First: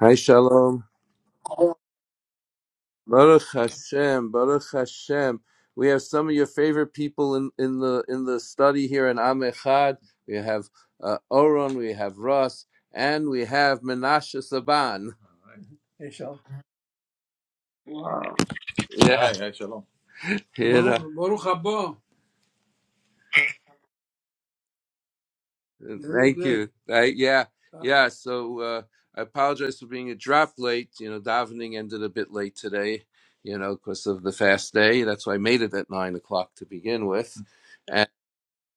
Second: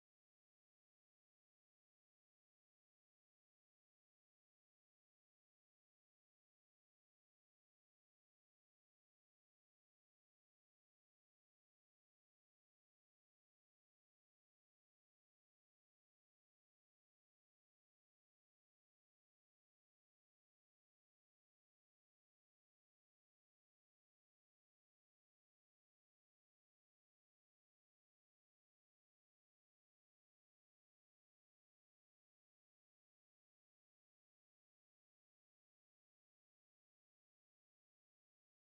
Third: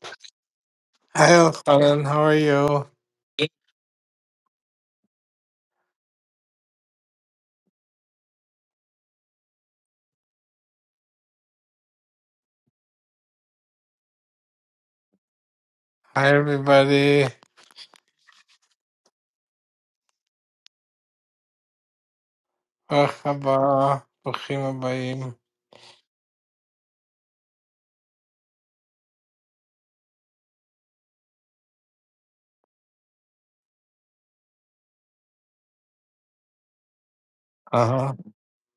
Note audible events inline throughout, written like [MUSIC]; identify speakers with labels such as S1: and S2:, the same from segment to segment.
S1: Hi, Shalom.
S2: Hi, Colin. How are you?
S1: Baruch Hashem, Baruch Hashem. We have some of your favorite people in, in the in the study here in Am Echad. We have uh, Oron, we have Ross, and we have Menashe Saban.
S2: Hi, everybody.
S1: Yeah, here. uh,
S2: Merhaba. Bukhim abayim.
S1: Thank you. Thank- yeah, yeah. So uh, I apologize for being a drop late. You know, davening ended a bit late today. You know, because of the fast day. That's why I made it at nine o'clock to begin with,
S2: Uh-huh.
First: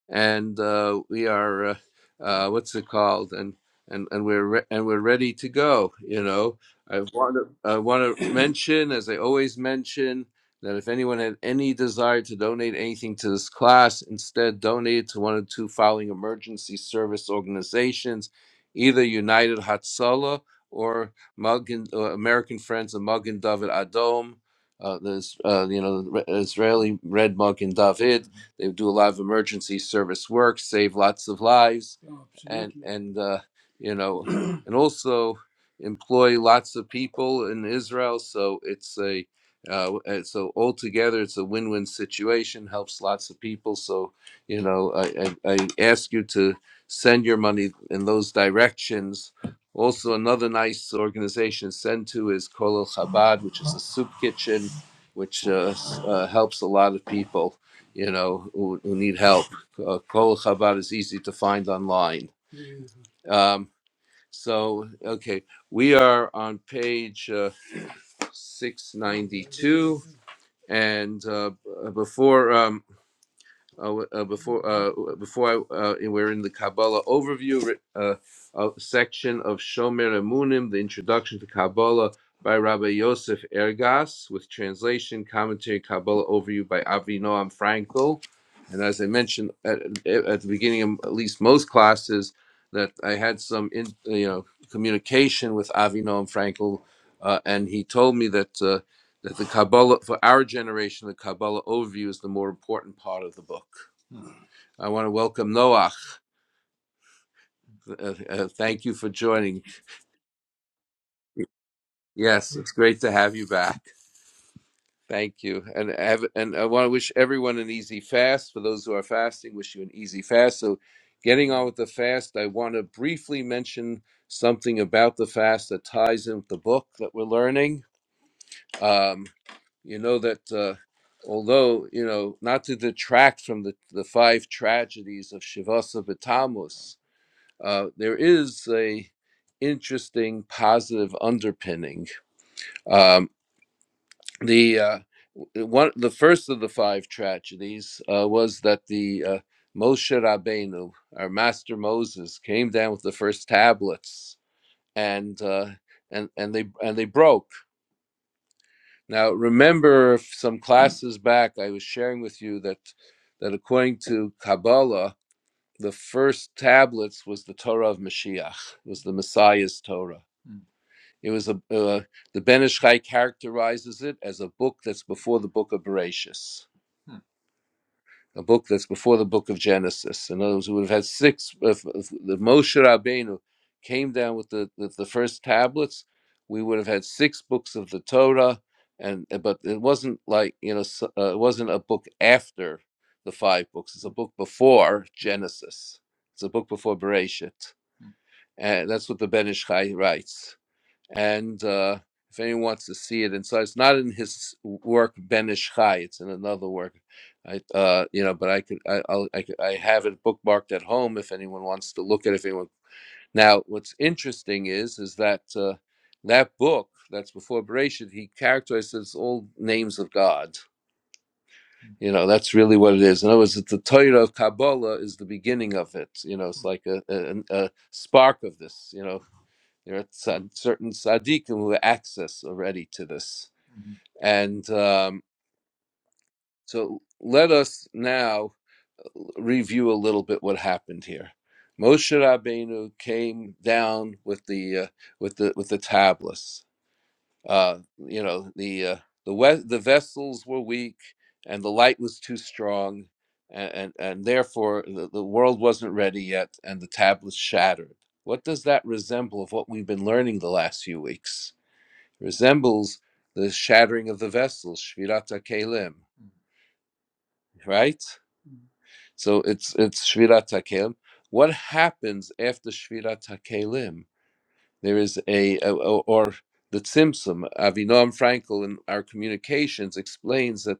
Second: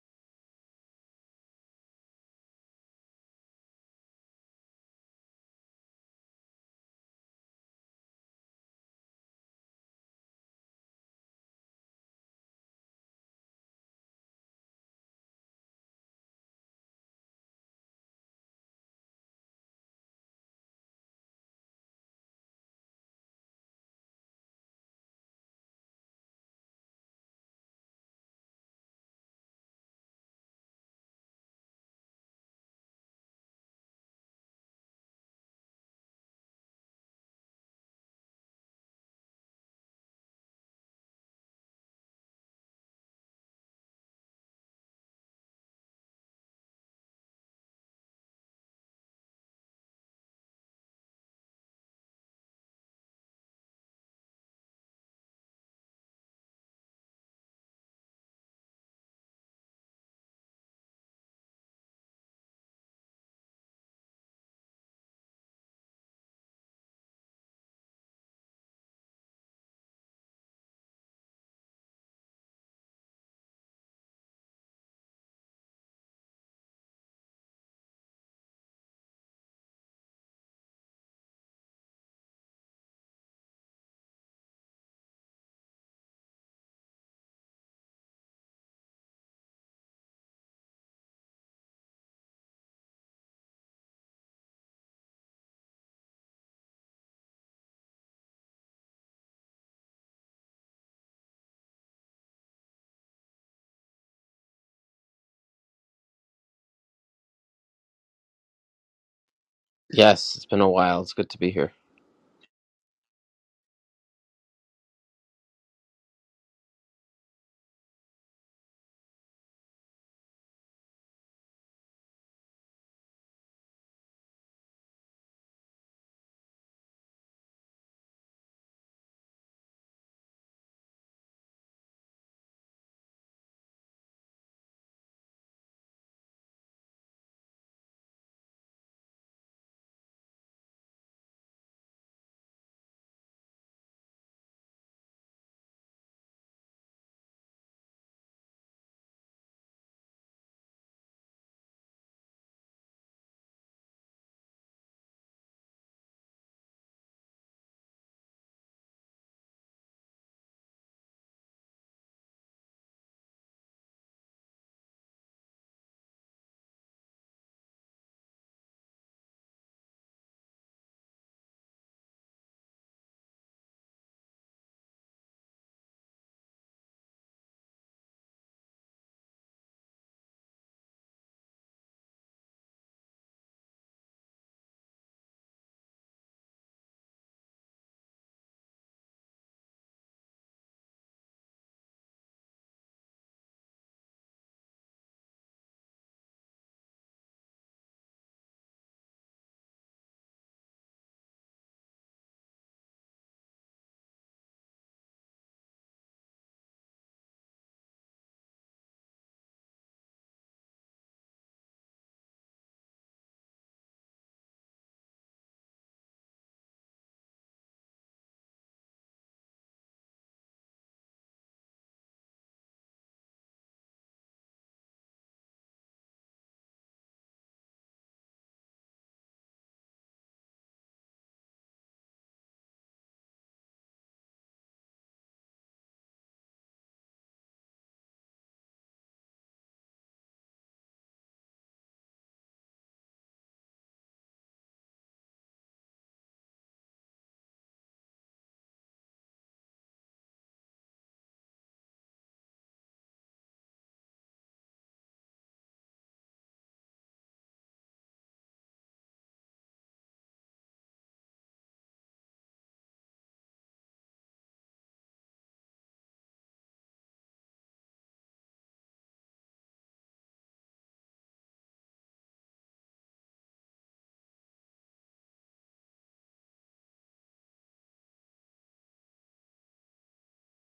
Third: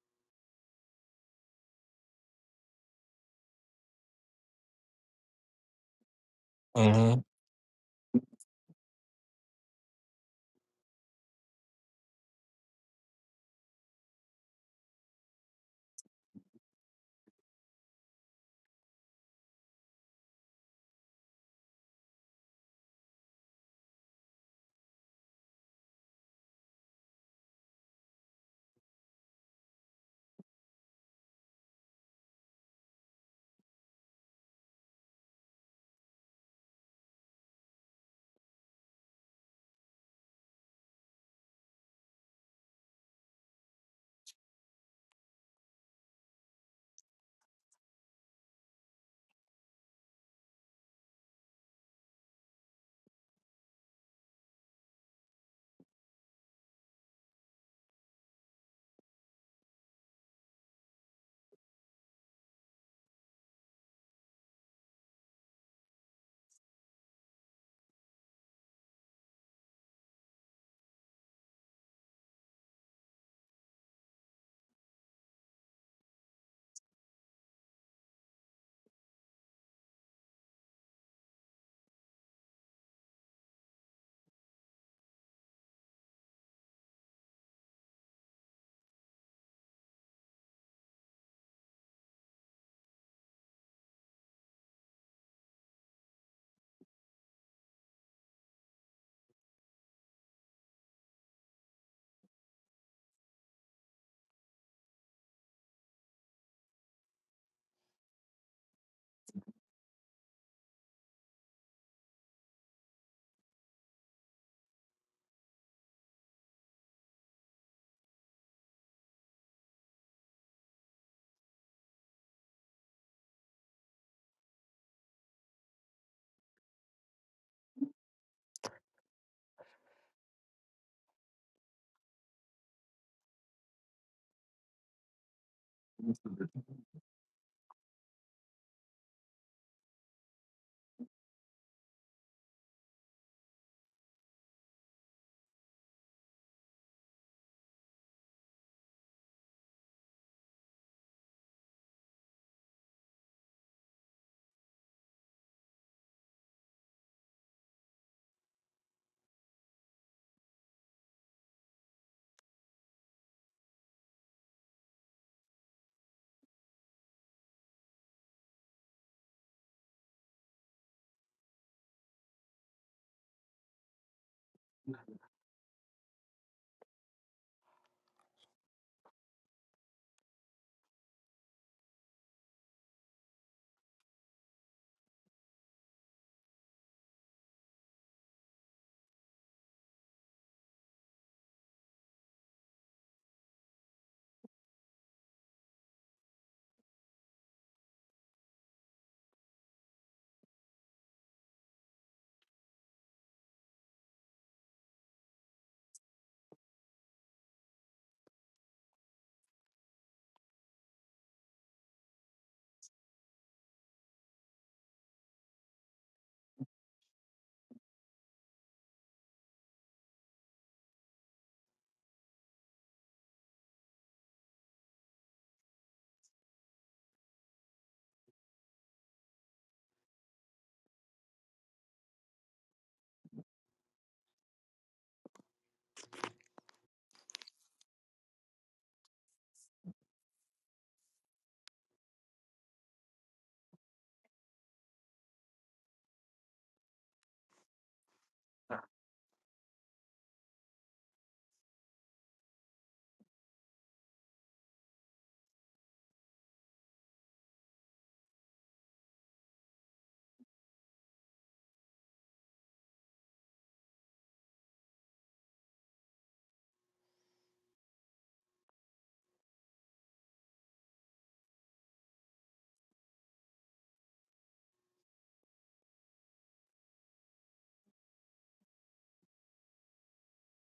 S1: and uh, we are uh, uh, what's it called and and and we're re- and we're ready to go you know i
S2: hmm
S1: want to i want to [CLEARS THROAT] mention as i always mention that if anyone had any desire to donate anything to this class instead donate to one of two following emergency service organizations either united hatzalah or Mug uh, american friends of Magen david adom uh, this uh, you know israeli red Magen david they do a lot of emergency service work, save lots of lives, and and uh, you know, [CLEARS THROAT] and also employ lots of people in Israel. So it's a uh, and so altogether, it's a win-win situation. Helps lots of people. So you know, I, I, I ask you to send your money in those directions. Also, another nice organization to send to is Kolel Chabad, which is a soup kitchen, which uh, s- uh, helps a lot of people you know, who, who need help. Uh, Kol Chabad is easy to find online. Um, so, okay, we are on page uh, 692. And uh, b- before. Um, uh, uh, before uh, before I, uh, we're in the Kabbalah overview uh, uh, section of Shomer Emunim, the introduction to Kabbalah by Rabbi Yosef Ergas, with translation commentary Kabbalah overview by Avi Noam Frankel. And as I mentioned at, at the beginning of at least most classes, that I had some in, you know communication with Avi Noam Frankel, uh, and he told me that. Uh, that the Kabbalah, for our generation, the Kabbalah overview is the more important part of the book. I want to welcome Noach. Uh, uh, thank you for joining.
S3: Yes, it's been a while. It's good to be here.
S1: Yes, it's great to have you back. Thank you. And, I have- and I want to wish everyone an easy fast. For those who are fasting, wish you an easy fast. So, getting on with the fast, I want to briefly mention something about the fast that ties in with the book that we're learning. Um. you know that uh, although you know not to detract from the, the five tragedies of Shivasa Vitamus, uh, there is a interesting positive underpinning. Um, the uh, one the first of the five tragedies uh, was that the uh, Moshe Rabbeinu, our master Moses, came down with the first tablets and uh, and and they and they broke Now, remember some classes back, I was sharing with you that that according to Kabbalah, the first tablets was the Torah of Mashiach, was the Messiah's Torah. It was a uh, the Ben Ish Chai characterizes it as a book that's before the Book of Bereshis a book that's before the book of Genesis. In other words, we would have had six. If, if the Moshe Rabbeinu came down with the with the first tablets, we would have had six books of the Torah. And eh, but it wasn't like you know, s- uh, it wasn't a book after the five books. It's a book before Genesis. It's a book before Bereshit, and that's what the Ben Ish Chai writes and uh, if anyone wants to see it inside, it's not in his work Ben Ish Chai. It's in another work. I, uh, you know, but I could, I, I'll, I, could, I have it bookmarked at home if anyone wants to look at. it, If anyone now, what's interesting is, is that uh, that book that's before Bereshit, he characterizes all names of God. You know, that's really what it is. In other words, that the Torah of Kabbalah is the beginning of it. You know, it's like a, a, a spark of this. You know, there are sad, certain tzaddikim who have access already to this. And um, so let us now uh, review a little bit what happened here. Moshe Rabbeinu came down with the uh, with the with the tablets. Uh, you know the uh, the we- the vessels were weak and the light was too strong, and and, and therefore the, the world wasn't ready yet, and the tablets shattered. What does that resemble of what we've been learning the last few weeks? resembles the shattering of the vessels, Shvirat HaKelim, right? So it's it's Shvirat HaKelim. What happens after Shvirat HaKelim? There is a, a- o- or the Tzimtzum, Avinam Frankel in our communications explains that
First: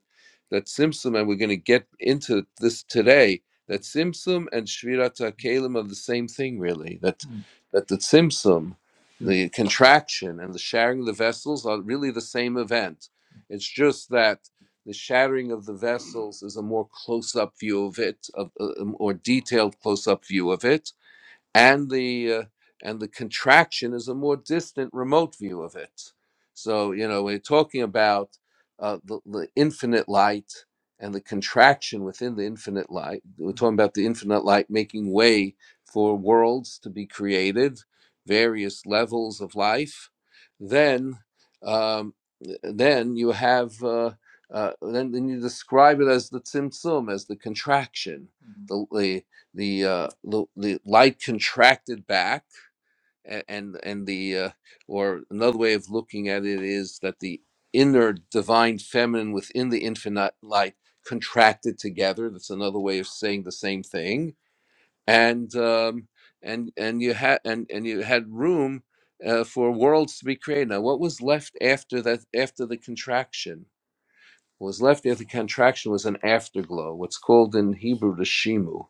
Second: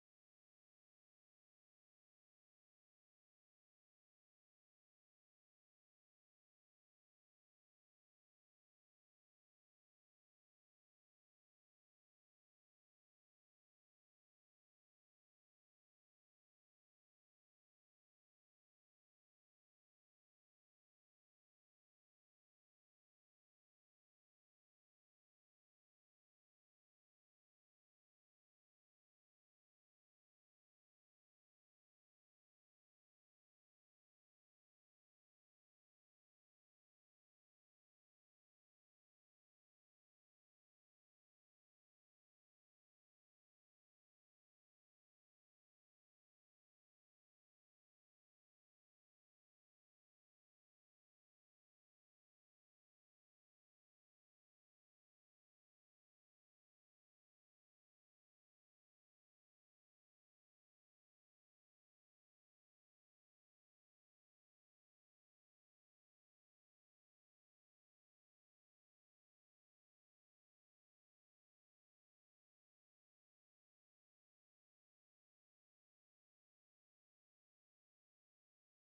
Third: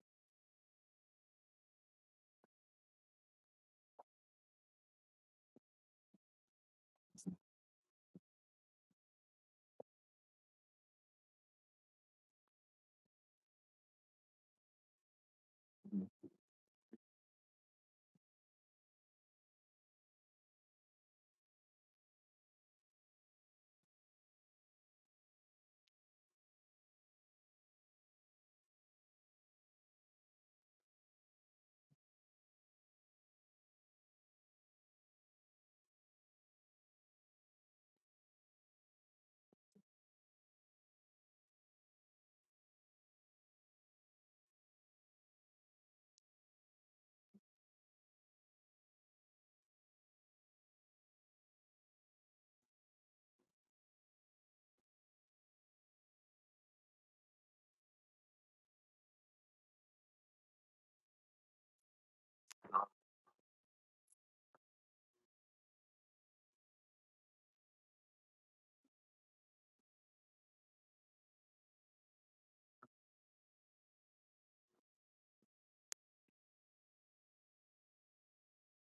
S1: that Tzimtzum, and we're going to get into this today, that Tzimtzum and Shvirat HaKelim are the same thing, really. That Mm. that the Tzimtzum, the contraction and the shattering of the vessels are really the same event. It's just that the shattering of the vessels is a more close-up view of it, of, a a more detailed close-up view of it, and the uh, and the contraction is a more distant, remote view of it. So you know, we're talking about uh, the, the infinite light and the contraction within the infinite light. We're talking about the infinite light making way for worlds to be created, various levels of life. Then, um, then you have. Uh, uh, then, then you describe it as the tzimtzum, as the contraction, the, the uh, the, the light contracted back a- and and the uh, or another way of looking at it is that the inner divine feminine within the infinite light contracted together that's another way of saying the same thing and um, and and you had and and you had room uh, for worlds to be created now what was left after that after the contraction what was left after the contraction was an afterglow what's called in hebrew the shimu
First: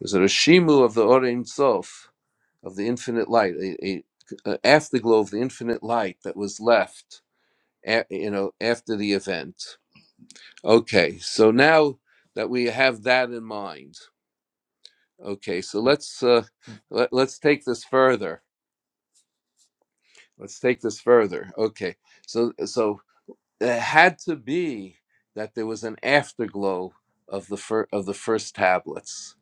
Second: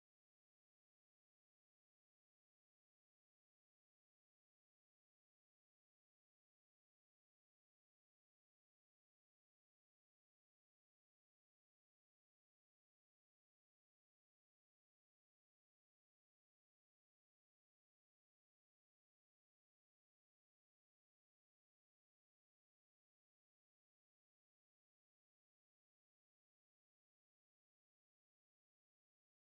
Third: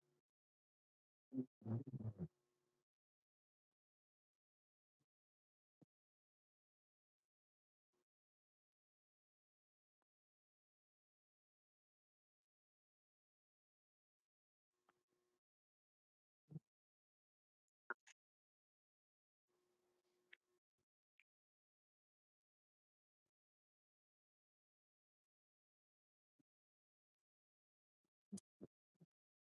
S1: there's a reshimu of the Orim Sof, of the infinite light, a, a, a afterglow of the infinite light that was left, a, you know, after the event. Okay, so now that we have that in mind, okay, so let's uh, let, let's take this further. Let's take this further. Okay, so so it had to be that there was an afterglow of the fir- of the first tablets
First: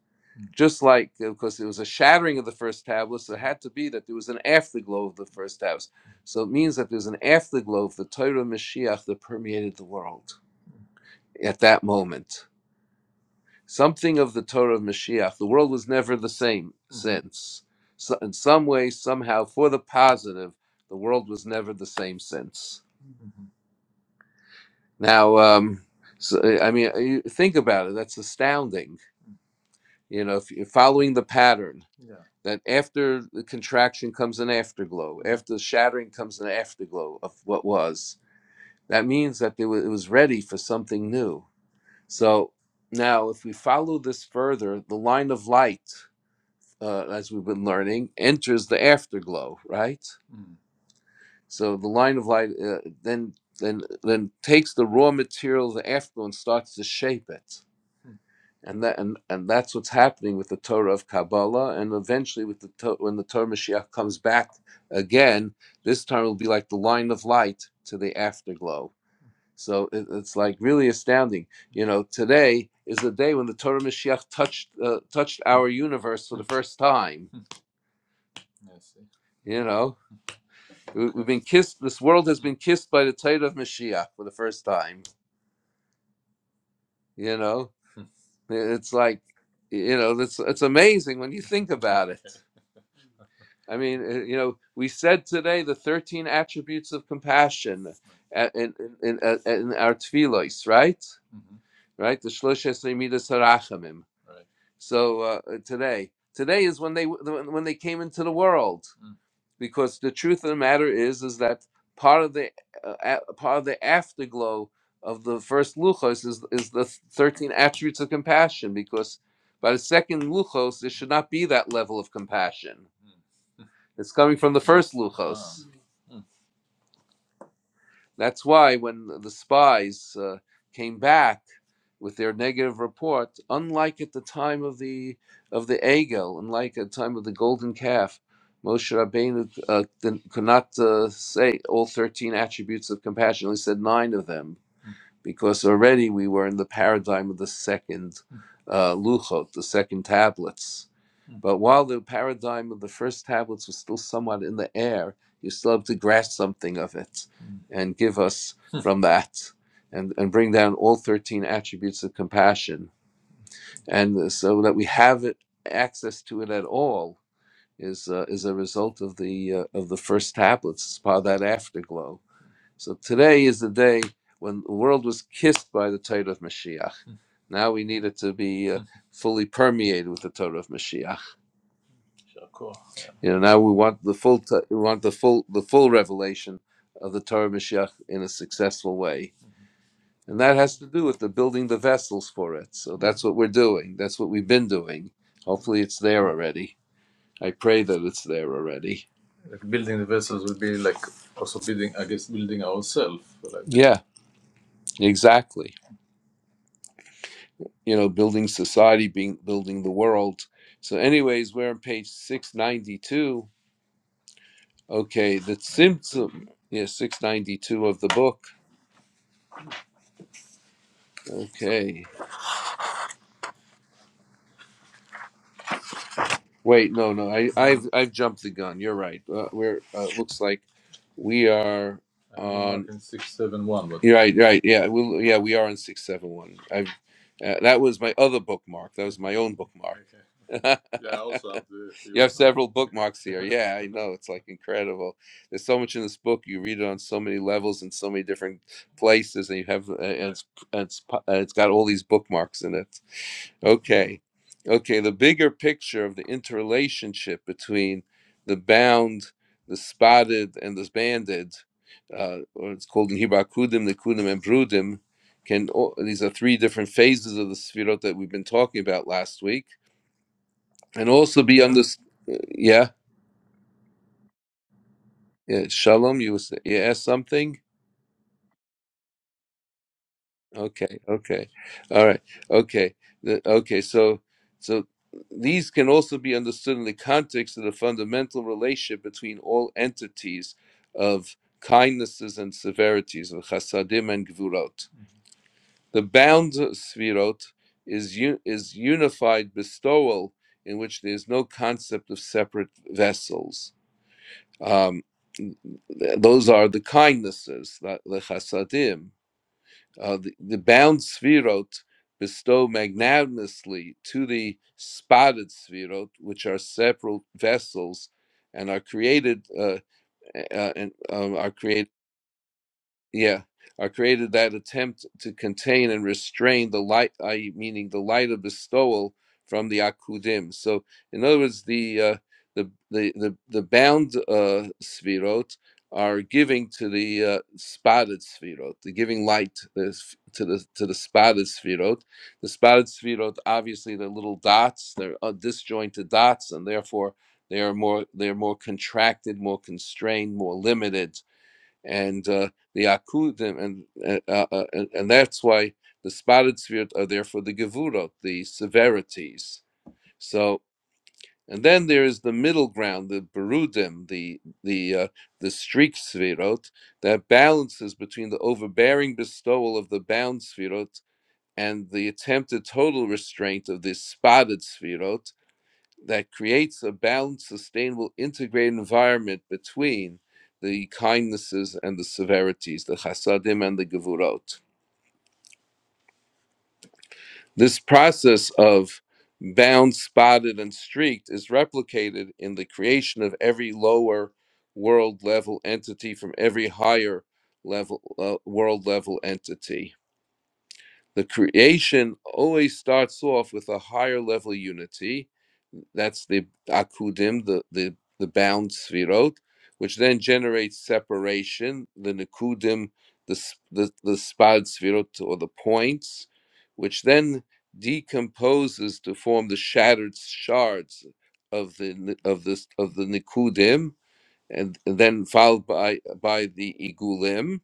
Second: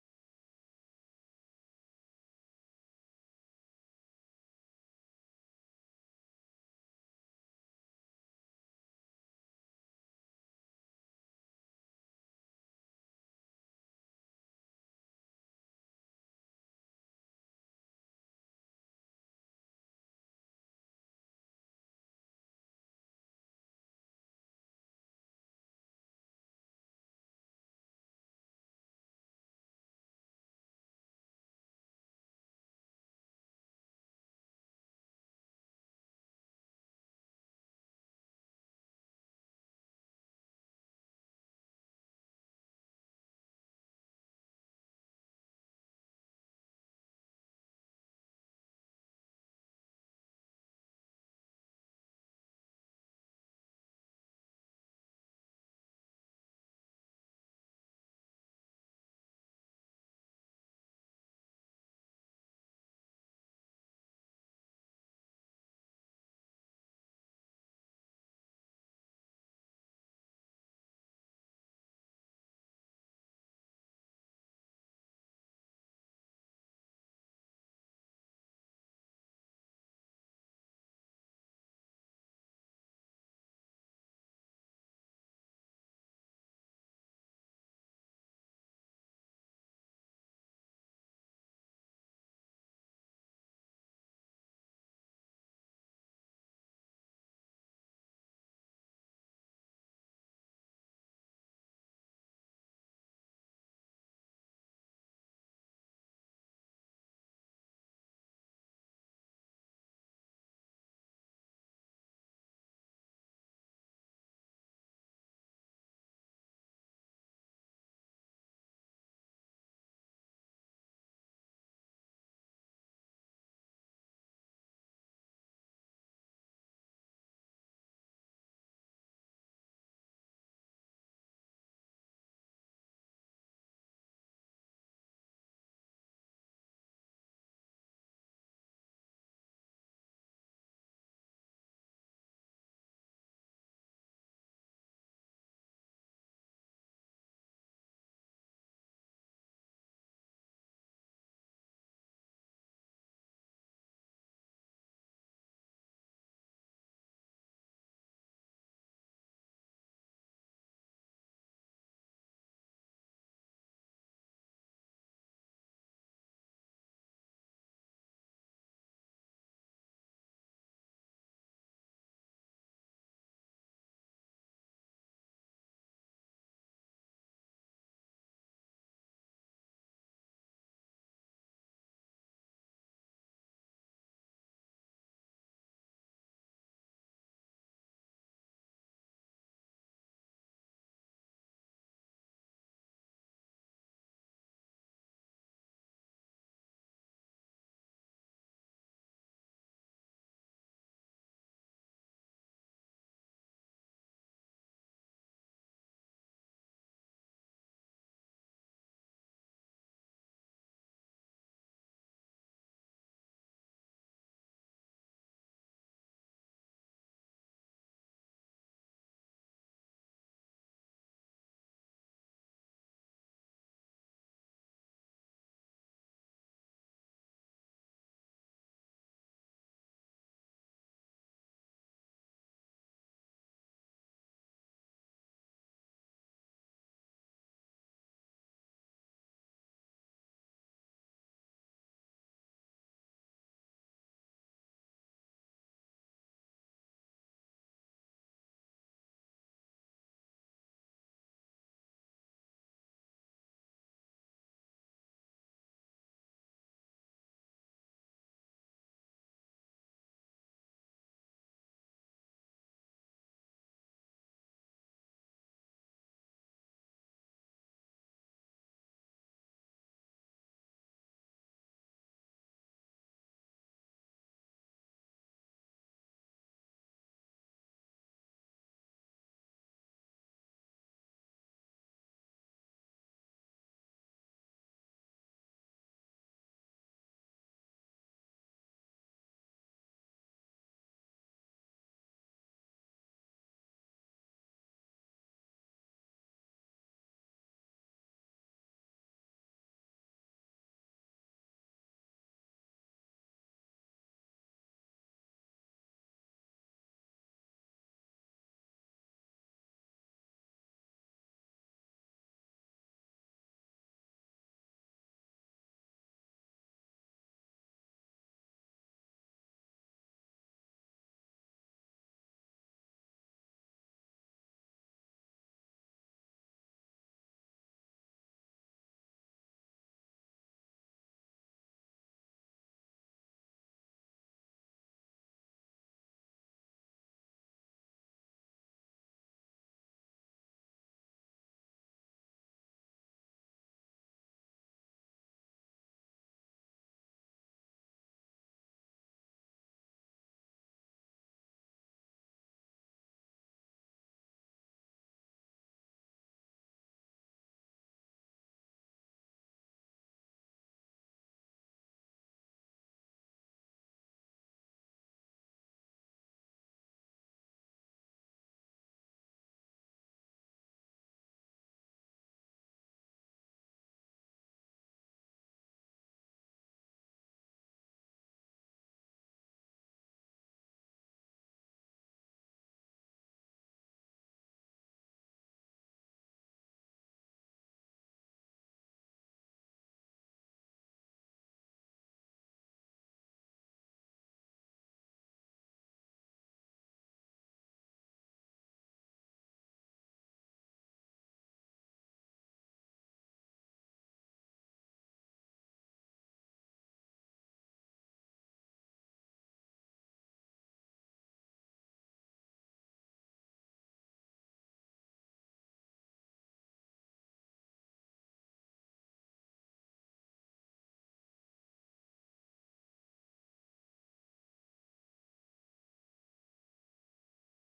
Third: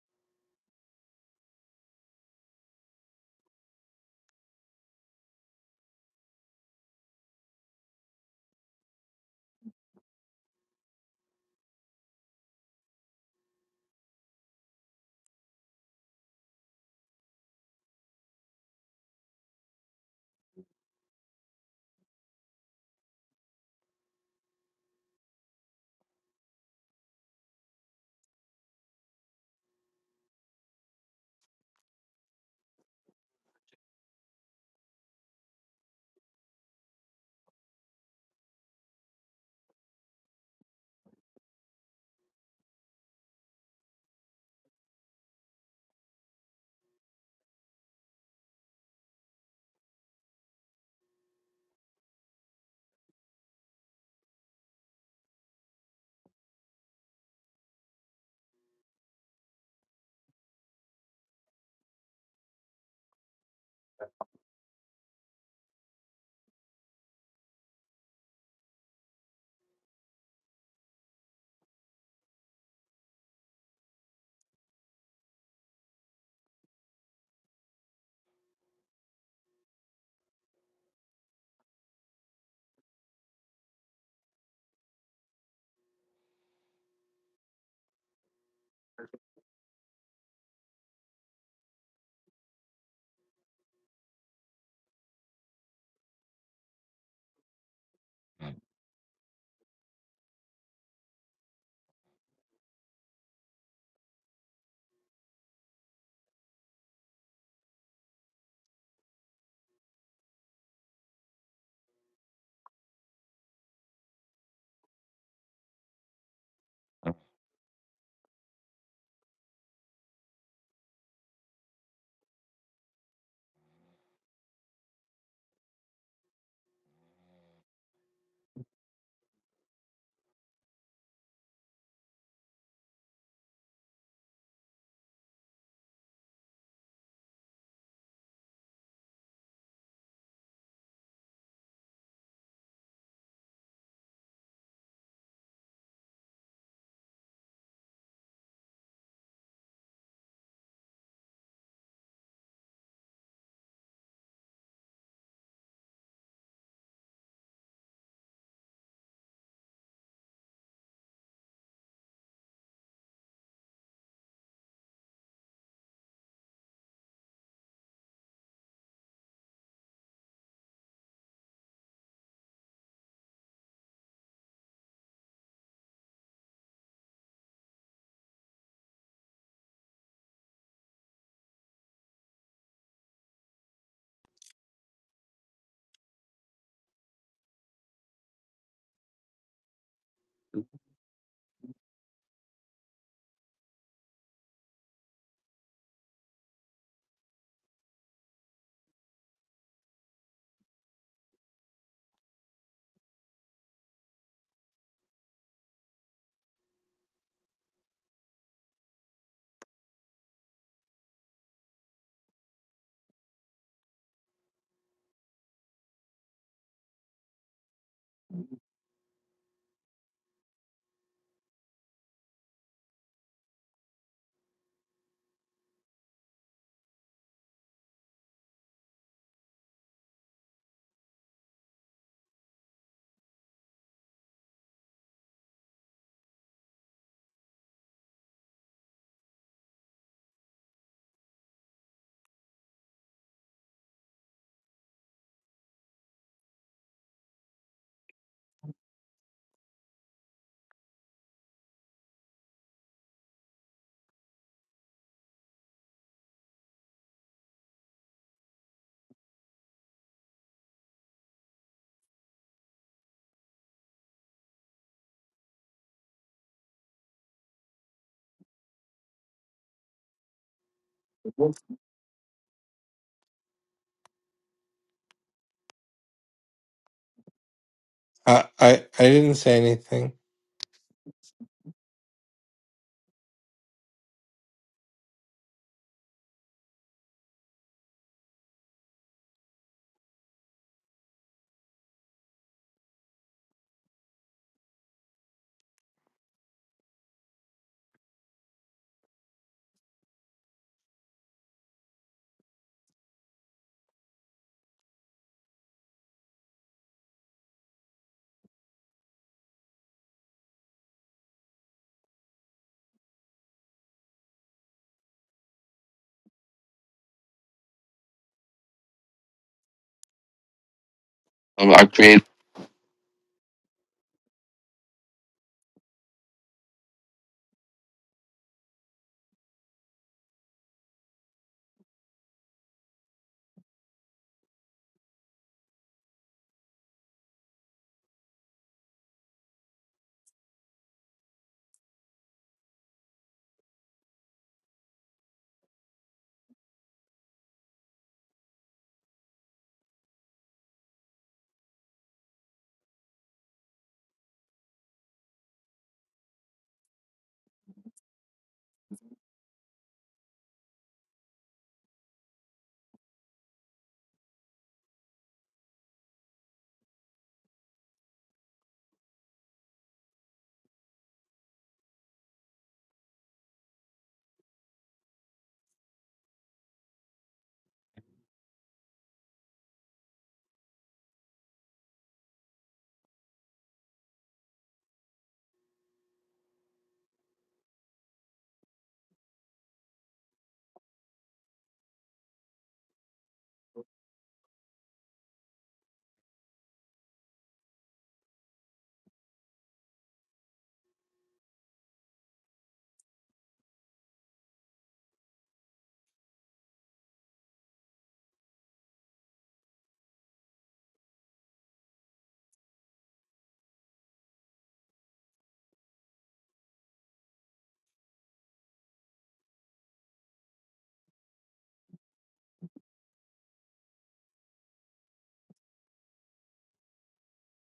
S1: just like because it was a shattering of the first tablets, there had to be that there was an afterglow of the first tablets. So it means that there's an afterglow of the Torah of Mashiach that permeated the world at that moment. Something of the Torah of Mashiach. The world was never the same since. So in some way, somehow, for the positive, the world was never the same since. Now, um, so, I mean, you think about it. That's astounding. You know, if you're following the pattern that after the contraction comes an afterglow, after the shattering comes an afterglow of what was. That means that it was ready for something new. So now, if we follow this further, the line of light, uh, as we've been learning, enters the afterglow, right? So the line of light uh, then then then takes the raw material of the afterglow and starts to shape it. and that and, and that's what's happening with the Torah of Kabbalah, and eventually with the when the Torah Mashiach comes back again, this time will be like the line of light to the afterglow. So it, it's like really astounding. You know, today is the day when the Torah Mashiach touched uh, touched our universe for the first time. You know, we, we've been kissed. This world has been kissed by the Torah of Mashiach for the first time. You know, it's like you know, it's it's amazing when you think about it. I mean, uh, you know, we said today the 13 attributes of compassion uh, in, in, in, uh, in our tefillos, right? Right? The Shlosh Midas Harachamim. So uh, today, today is when they when they came into the world, because the truth of the matter is, is that part of the uh, part of the afterglow of the first luchos is is the 13 attributes of compassion, because by the second luchos there should not be that level of compassion. It's coming from the first luchos. That's why when the spies uh, came back with their negative report, unlike at the time of the of the Egel, unlike at the time of the golden calf, Moshe Rabbeinu uh, didn't- could not uh, say all thirteen attributes of compassion. He only said nine of them because already we were in the paradigm of the second uh, luchot, the second tablets. But while the paradigm of the first tablets was still somewhat in the air, you still have to grasp something of it and give us [LAUGHS] from that and, and bring down all 13 attributes of compassion. And so that we have it, access to it at all is, uh, is a result of the, uh, of the first tablets, it's part of that afterglow. So today is the day when the world was kissed by the Torah of Mashiach. Now we need it to be uh, fully permeated with the Torah of Mashiach. You know, now we want the full, t- we want the full, the full revelation of the Torah of Mashiach in a successful way And that has to do with the building the vessels for it. So that's what we're doing. That's what we've been doing. Hopefully it's there already. I pray that it's there already. Yeah, exactly. You know, building society, being building the world. So, anyways, we're on page six ninety two. Okay, the symptom. Yeah, six ninety two of the book. Okay. Wait, no, no, I, I've I've jumped the gun. You're right. Uh, we're uh, looks like we are on. You're right, right. Yeah, we yeah we are on six seven one. I've uh, that was my other bookmark. That was my own bookmark. [LAUGHS] okay, you have yours now. several bookmarks here. [LAUGHS] Yeah, I know. It's like incredible. There's so much in this book. You read it on so many levels in so many different places, and you have uh, and yeah, it's and it's, po- uh, it's got all these bookmarks in it. Okay. Okay. The bigger picture of the interrelationship between the bound, the spotted, and the banded, uh, or it's called in Hebrew Akudim, Nikudim, and Brudim. Can all, these are three different phases of the Sefirot that we've been talking about last week, and also be understood? yeah yeah Shalom. You was- you asked something.
S2: I, I, I didn't say anything.
S1: Okay, okay, all right, okay, The- okay. So, so these can also be understood in the context of the fundamental relationship between all entities of kindnesses and severities of chasadim and gvurot. The bound svirot is u- is unified bestowal in which there is no concept of separate vessels. Um, th- those are the kindnesses, the, the chasadim uh, the, the bound sfirot bestow magnanimously to the spotted sfirot, which are separate vessels and are created uh, uh, and um, are created yeah are created that attempt to contain and restrain the light i meaning the light of bestowal from the akudim so in other words the uh, the, the the the bound uh svirot are giving to the uh, spotted svirot the giving light uh, to the to the spotted svirot the spotted svirot obviously they're little dots they're uh, disjointed dots and therefore they are more they are more contracted more constrained more limited and uh, the akudim, and uh, uh, uh, and and that's why the spotted spheres are there for the gevurot, the severities. So, and then there is the middle ground, the berudim, the the uh, the streak svirot that balances between the overbearing bestowal of the bound svirot and the attempted total restraint of the spotted svirot that creates a balanced, sustainable, integrated environment between the kindnesses and the severities, the chasadim and the gevurot. This process of bound, spotted, and streaked is replicated in the creation of every lower world level entity from every higher level uh, world level entity. The creation always starts off with a higher level unity, That's the akudim, the the the bound sfirot, which then generates separation. The nikudim, the the the spad sfirot or the points, which then decomposes to form the shattered shards of the of this of the nikudim, and, and then followed by by the igulim,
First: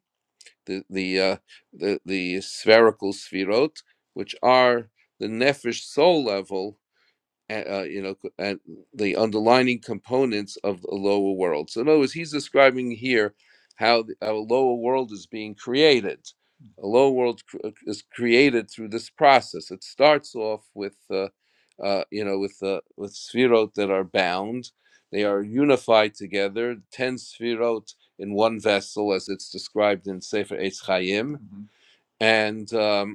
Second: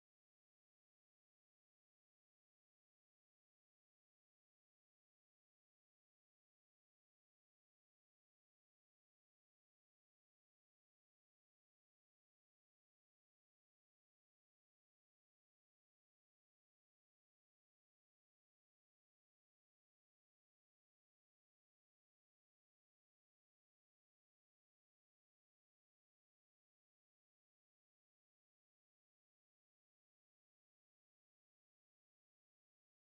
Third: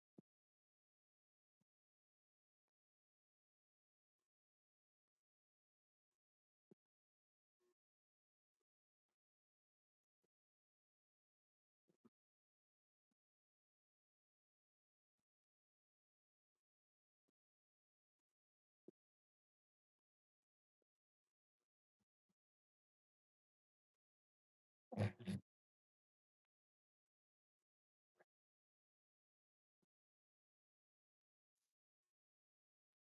S1: the the uh, the the spherical sfirot, which are the nefesh soul level uh, you know, and the underlining components of the lower world. So, in other words, he's describing here how the, our lower world is being created. A lower world cr- uh, is created through this process. It starts off with, uh, uh, you know, with uh, with sphirot that are bound. They are unified together, ten sphirot in one vessel, as it's described in Sefer Eitz Chaim, Mhm. and. um,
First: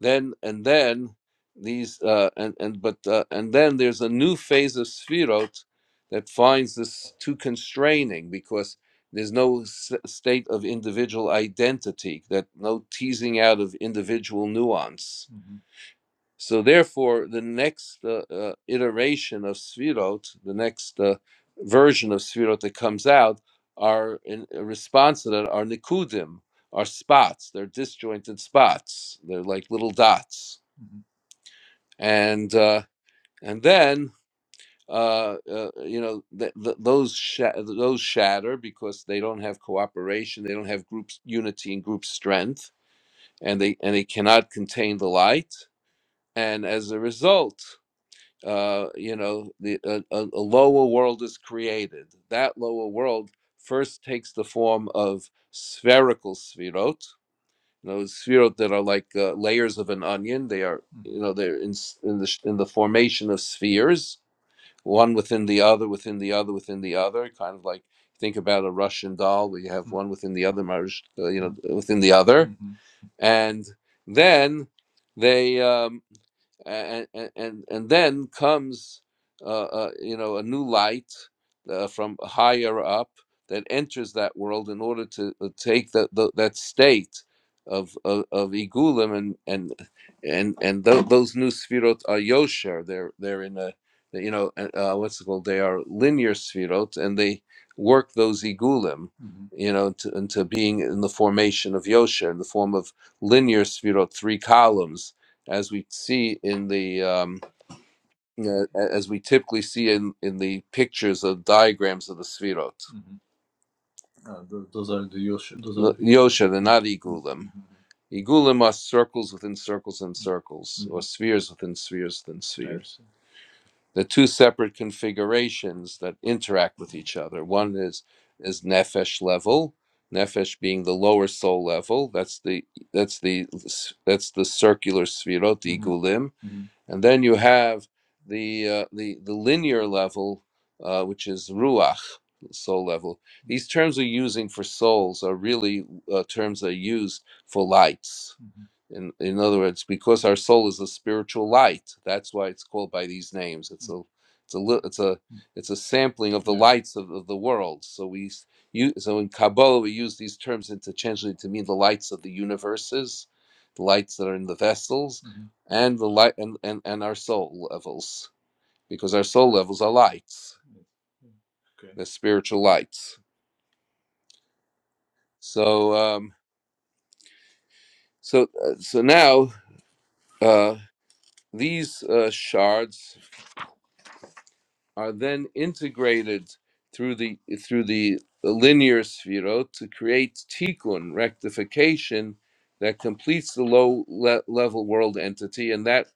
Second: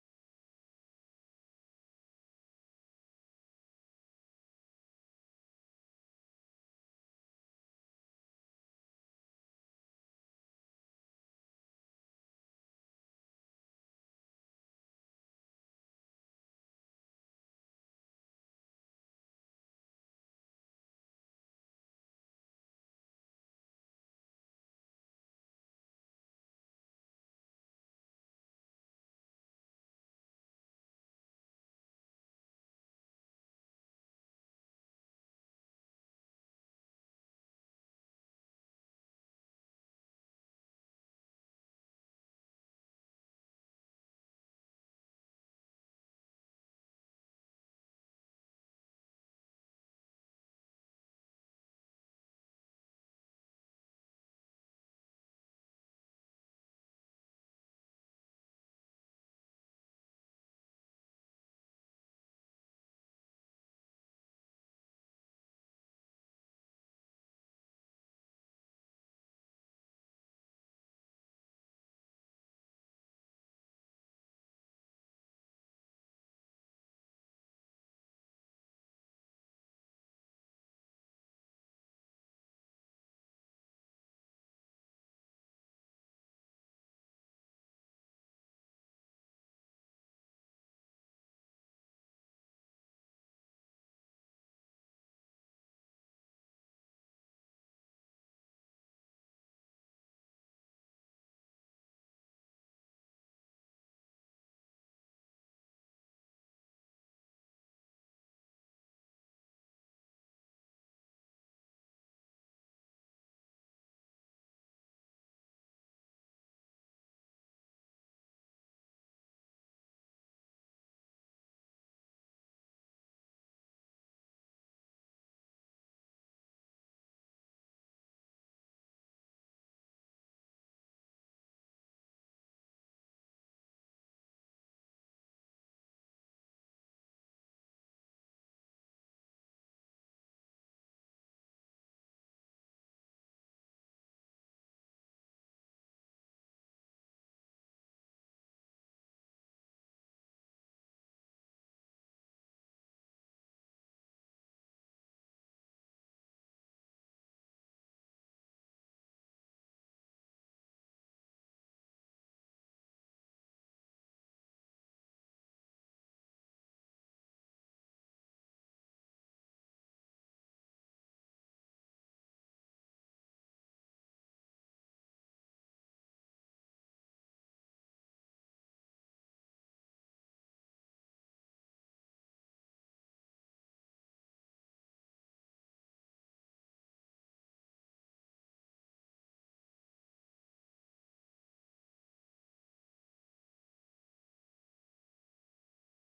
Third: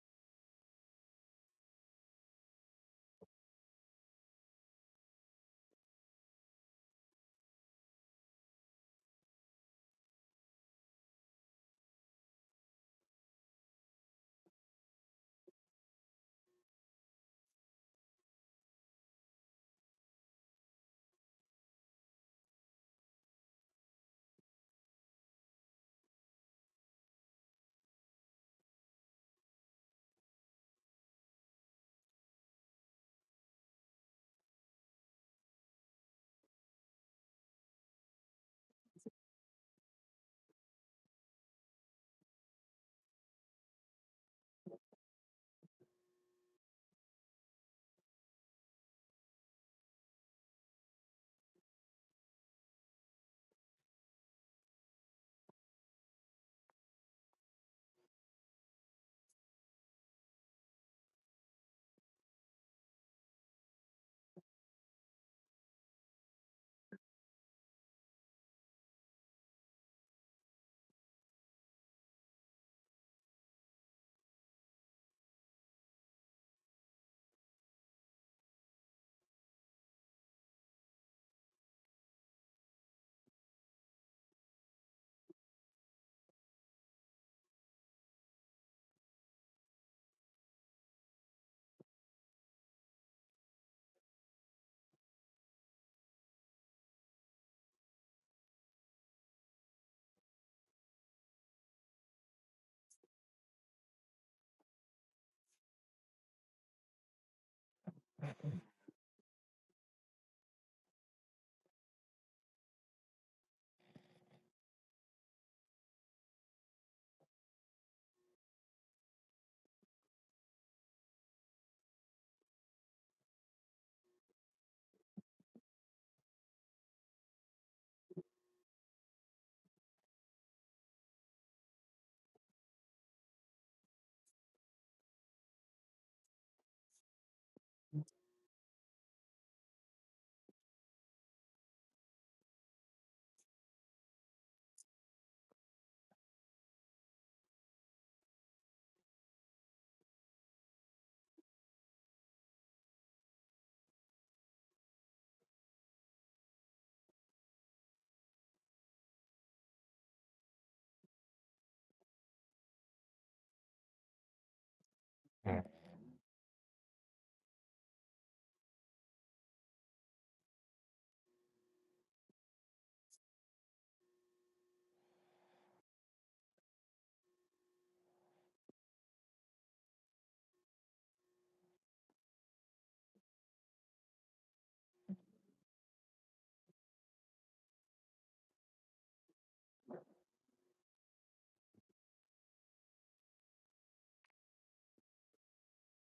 S1: then and then these uh, and and but uh, and then there's a new phase of sphirot that finds this too constraining because there's no s- state of individual identity, that no teasing out of individual nuance. So therefore, the next uh, uh, iteration of Svirot, the next uh, version of Svirot that comes out, are in in response to that are Nikudim, are spots. They're disjointed spots. They're like little dots. And uh, and then uh, uh, you know th- th- those sha- those shatter because they don't have cooperation. They don't have group unity and group strength, and they and they cannot contain the light. And as a result. uh, you know, the, a, a a lower world is created. That lower world first takes the form of spherical sphirot. Those sphirot that are like uh, layers of an onion. They are, you know, they're in, s- in the sh- in the formation of spheres, one within the other, within the other, within the other. Kind of like think about a Russian doll, where you have one within the other, Marush- uh, you know, within the other, and then they. Um, and and and then comes uh, uh, you know a new light uh, from higher up that enters that world in order to uh, take the, the, that state of of, of igulim and and and and tho- those new sfirot are yosher they're they're in a you know uh, uh, what's it called they are linear sfirot and they work those igulim you know, into, into being in the formation of Yosher in the form of linear Sfirot, three columns, as we see in the um, uh, as we typically see in, in the pictures of diagrams of the Sfirot. Yosher. Yosher, they're not Igulim. Igulim are circles within circles and circles, or Mhm. spheres within spheres within Right. spheres the two separate configurations that interact with each other. One is is nefesh level, nefesh being the lower soul level. That's the that's the that's the circular sfirot the igulim, and then you have the uh, the the linear level, uh, which is ruach soul level. These terms we're using for souls are really uh, terms that are used for lights in, in other words, because our soul is a spiritual light, that's why it's called by these names. It's a it's a li- it's a it's a sampling of the lights of, of the world. So we you so in Kabbalah we use these terms interchangeably to mean the lights of the universes, the lights that are in the vessels, Mhm. and the light and, and and our soul levels because our soul levels are lights. Okay. They're spiritual lights. So um so uh, so now uh these uh, shards. are then integrated through the through the linear sphero to create tikkun rectification that completes the low le- level world entity, and that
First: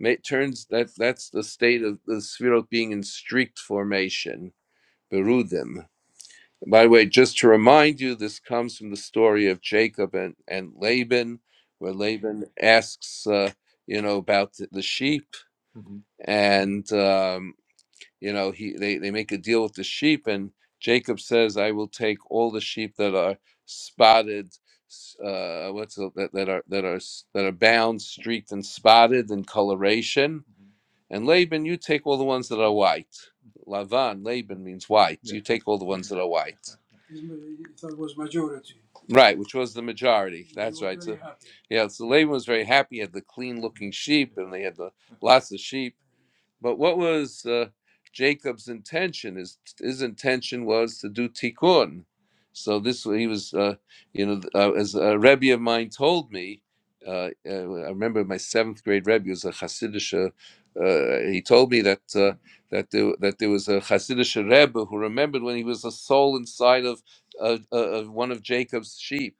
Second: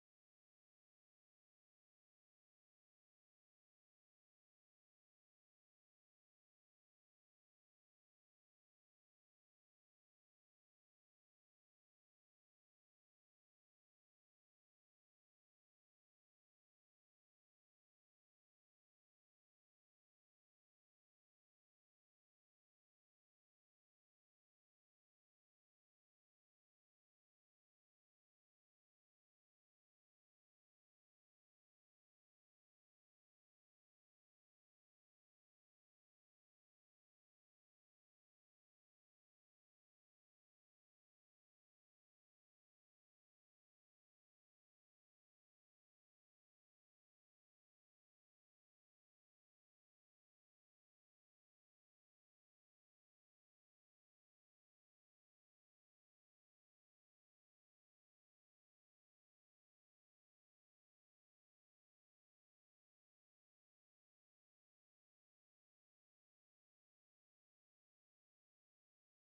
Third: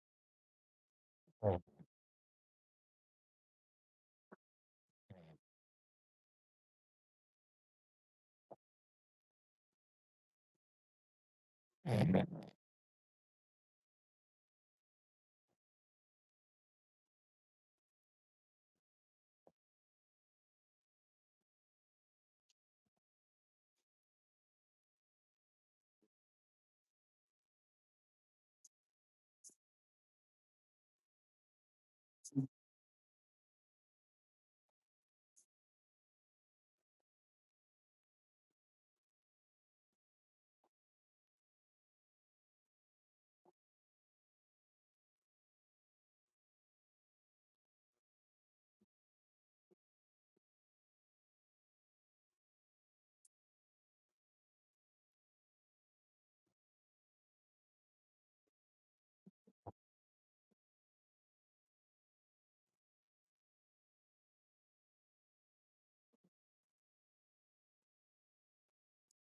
S1: ma- turns that that's the state of the sphero being in streaked formation berudim. By the way, just to remind you, this comes from the story of Jacob and, and Laban, where Laban asks, uh, you know, about the the sheep, and um, you know he they, they make a deal with the sheep and jacob says i will take all the sheep that are spotted uh, what's the, that, that are that are that are bound streaked and spotted in coloration and laban you take all the ones that are white lavan laban means white you take all the ones that are white That was majority. right which was the majority that's right so yeah so laban was very happy he had the clean looking sheep and they had the lots of sheep but what was uh, Jacob's intention? His his intention was to do tikkun. So this he was, uh, you know, uh, as a rebbe of mine told me. Uh, uh, I remember my seventh grade rebbe was a Hasidic. Uh, uh, he told me that uh, that there, that there was a Hasidic rebbe who remembered when he was a soul inside of uh, uh, of one of Jacob's sheep